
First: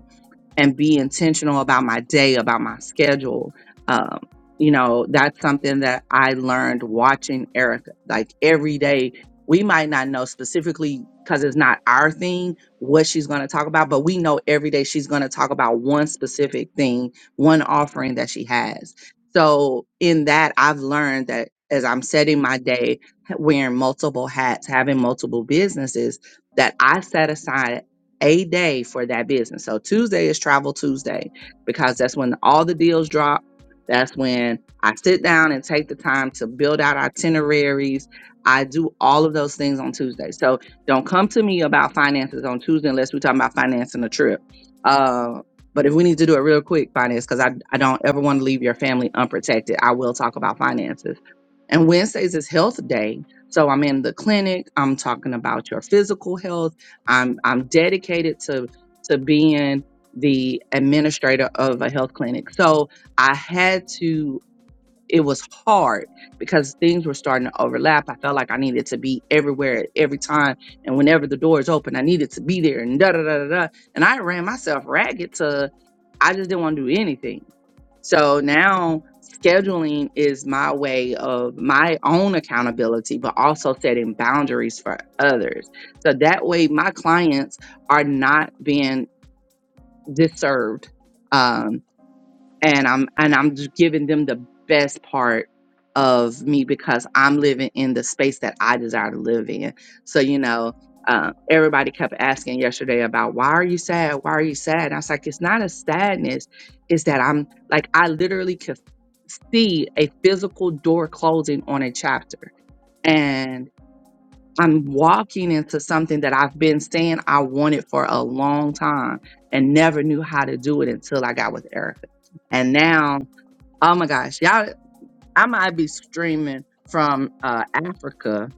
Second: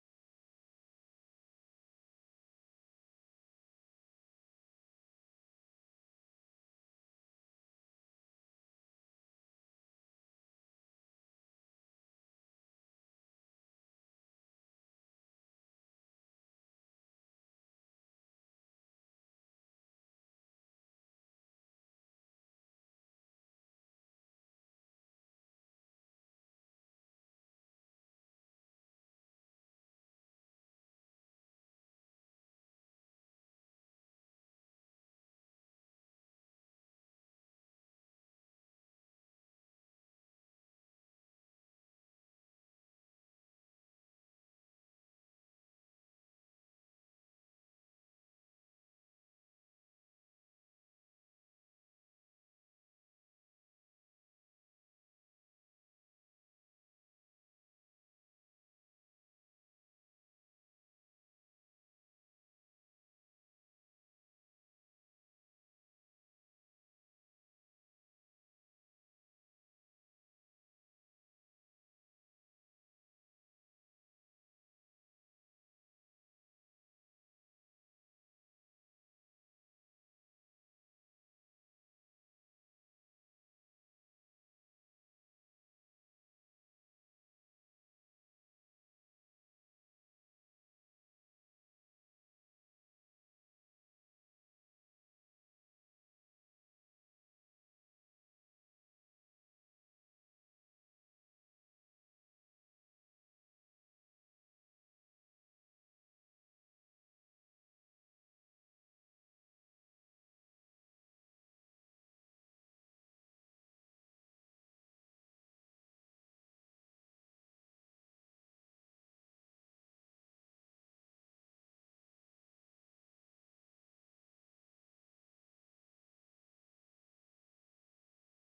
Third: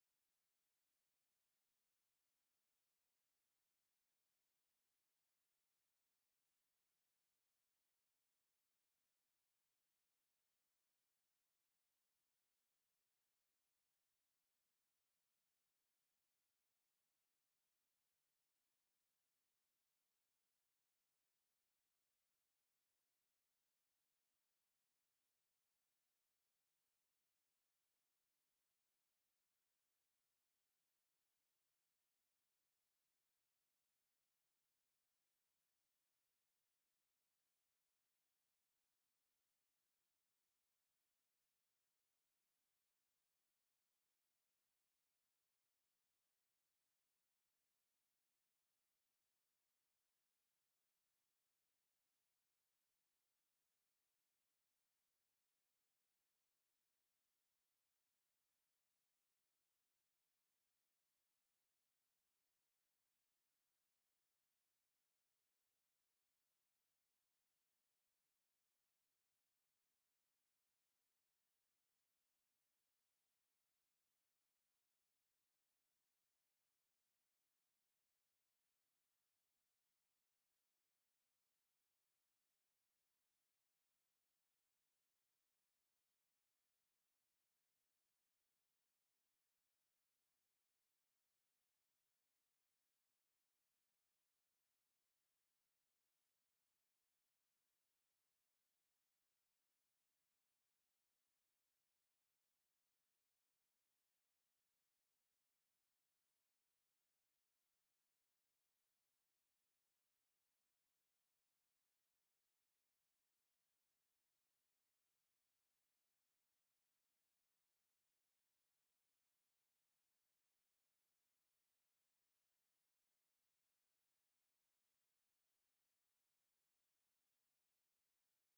Speaker 1: and be intentional about my day, about my schedule. Um, you know, that's something that I learned watching Erica. Like every day, we might not know specifically because it's not our thing what she's going to talk about, but we know every day she's going to talk about one specific thing, one offering that she has. So, in that, I've learned that as I'm setting my day, wearing multiple hats, having multiple businesses, that I set aside a day for that business. So Tuesday is Travel Tuesday because that's when all the deals drop. That's when I sit down and take the time to build out itineraries. I do all of those things on Tuesday. So don't come to me about finances on Tuesday unless we're talking about financing a trip. Uh, but if we need to do it real quick, finance, because I, I don't ever want to leave your family unprotected, I will talk about finances. And Wednesdays is health day. So I'm in the clinic. I'm talking about your physical health. I'm I'm dedicated to to being the administrator of a health clinic. So I had to it was hard because things were starting to overlap. I felt like I needed to be everywhere at every time and whenever the doors open I needed to be there and da da da da. da. And I ran myself ragged to I just didn't want to do anything. So now scheduling is my way of my own accountability, but also setting boundaries for others. So that way, my clients are not being disserved. Um, and I'm and I'm just giving them the best part of me because I'm living in the space that I desire to live in. So you know, uh, everybody kept asking yesterday about why are you sad? Why are you sad? And I was like, it's not a sadness. It's that I'm like I literally could see a physical door closing on a chapter, and I'm walking into something that I've been saying I wanted for a long time and never knew how to do it until I got with Erica. And now Oh my gosh, y'all! I might be streaming from uh, Africa,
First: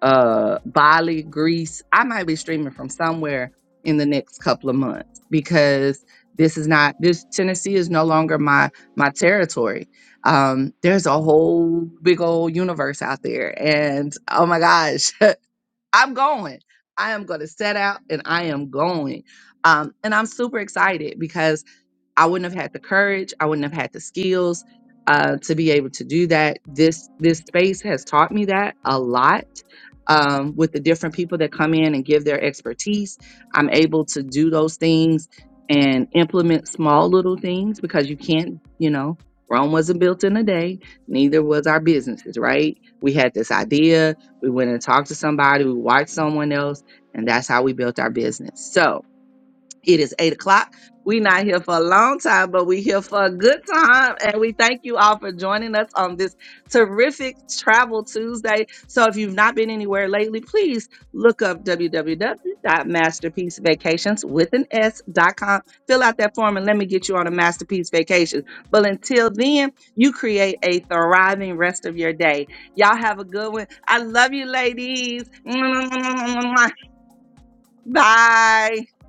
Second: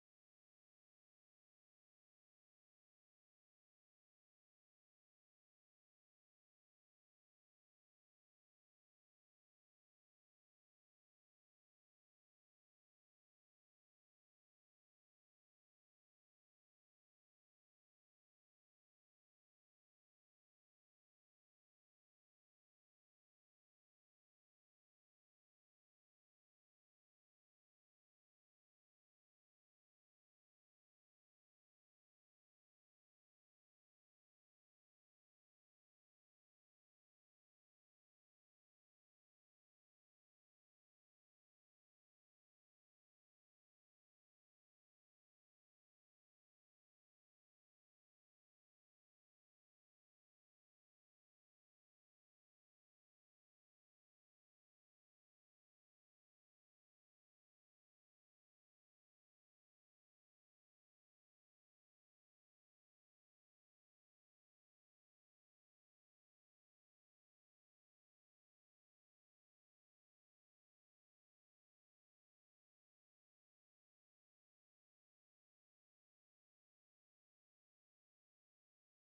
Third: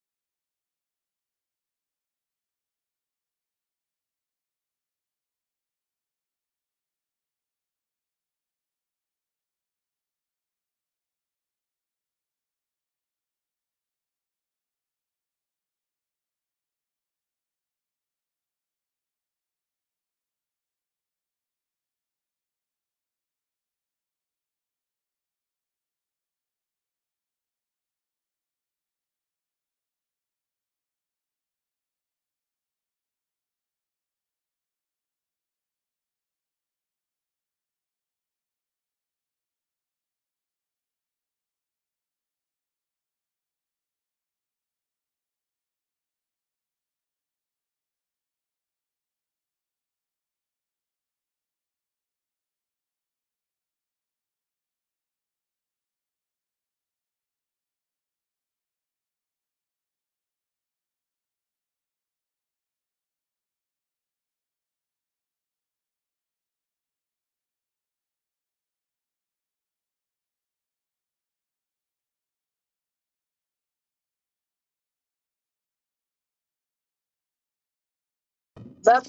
Speaker 1: uh, Bali, Greece. I might be streaming from somewhere in the next couple of months because this is not this Tennessee is no longer my my territory. Um, there's a whole big old universe out there, and oh my gosh, I'm going. I am going to set out, and I am going. Um, and I'm super excited because I wouldn't have had the courage. I wouldn't have had the skills uh, to be able to do that. This this space has taught me that a lot. Um, with the different people that come in and give their expertise, I'm able to do those things and implement small little things because you can't, you know, Rome wasn't built in a day. Neither was our businesses, right? We had this idea. We went and talked to somebody. We watched someone else, and that's how we built our business. So it is eight o'clock. we not here for a long time, but we here for a good time. And we thank you all for joining us on this terrific Travel Tuesday. So if you've not been anywhere lately, please look up www.masterpiecevacations with an S.com. Fill out that form and let me get you on a masterpiece vacation. But until then, you create a thriving rest of your day. Y'all have a good one. I love you, ladies. Bye.
Speaker 2: Love you.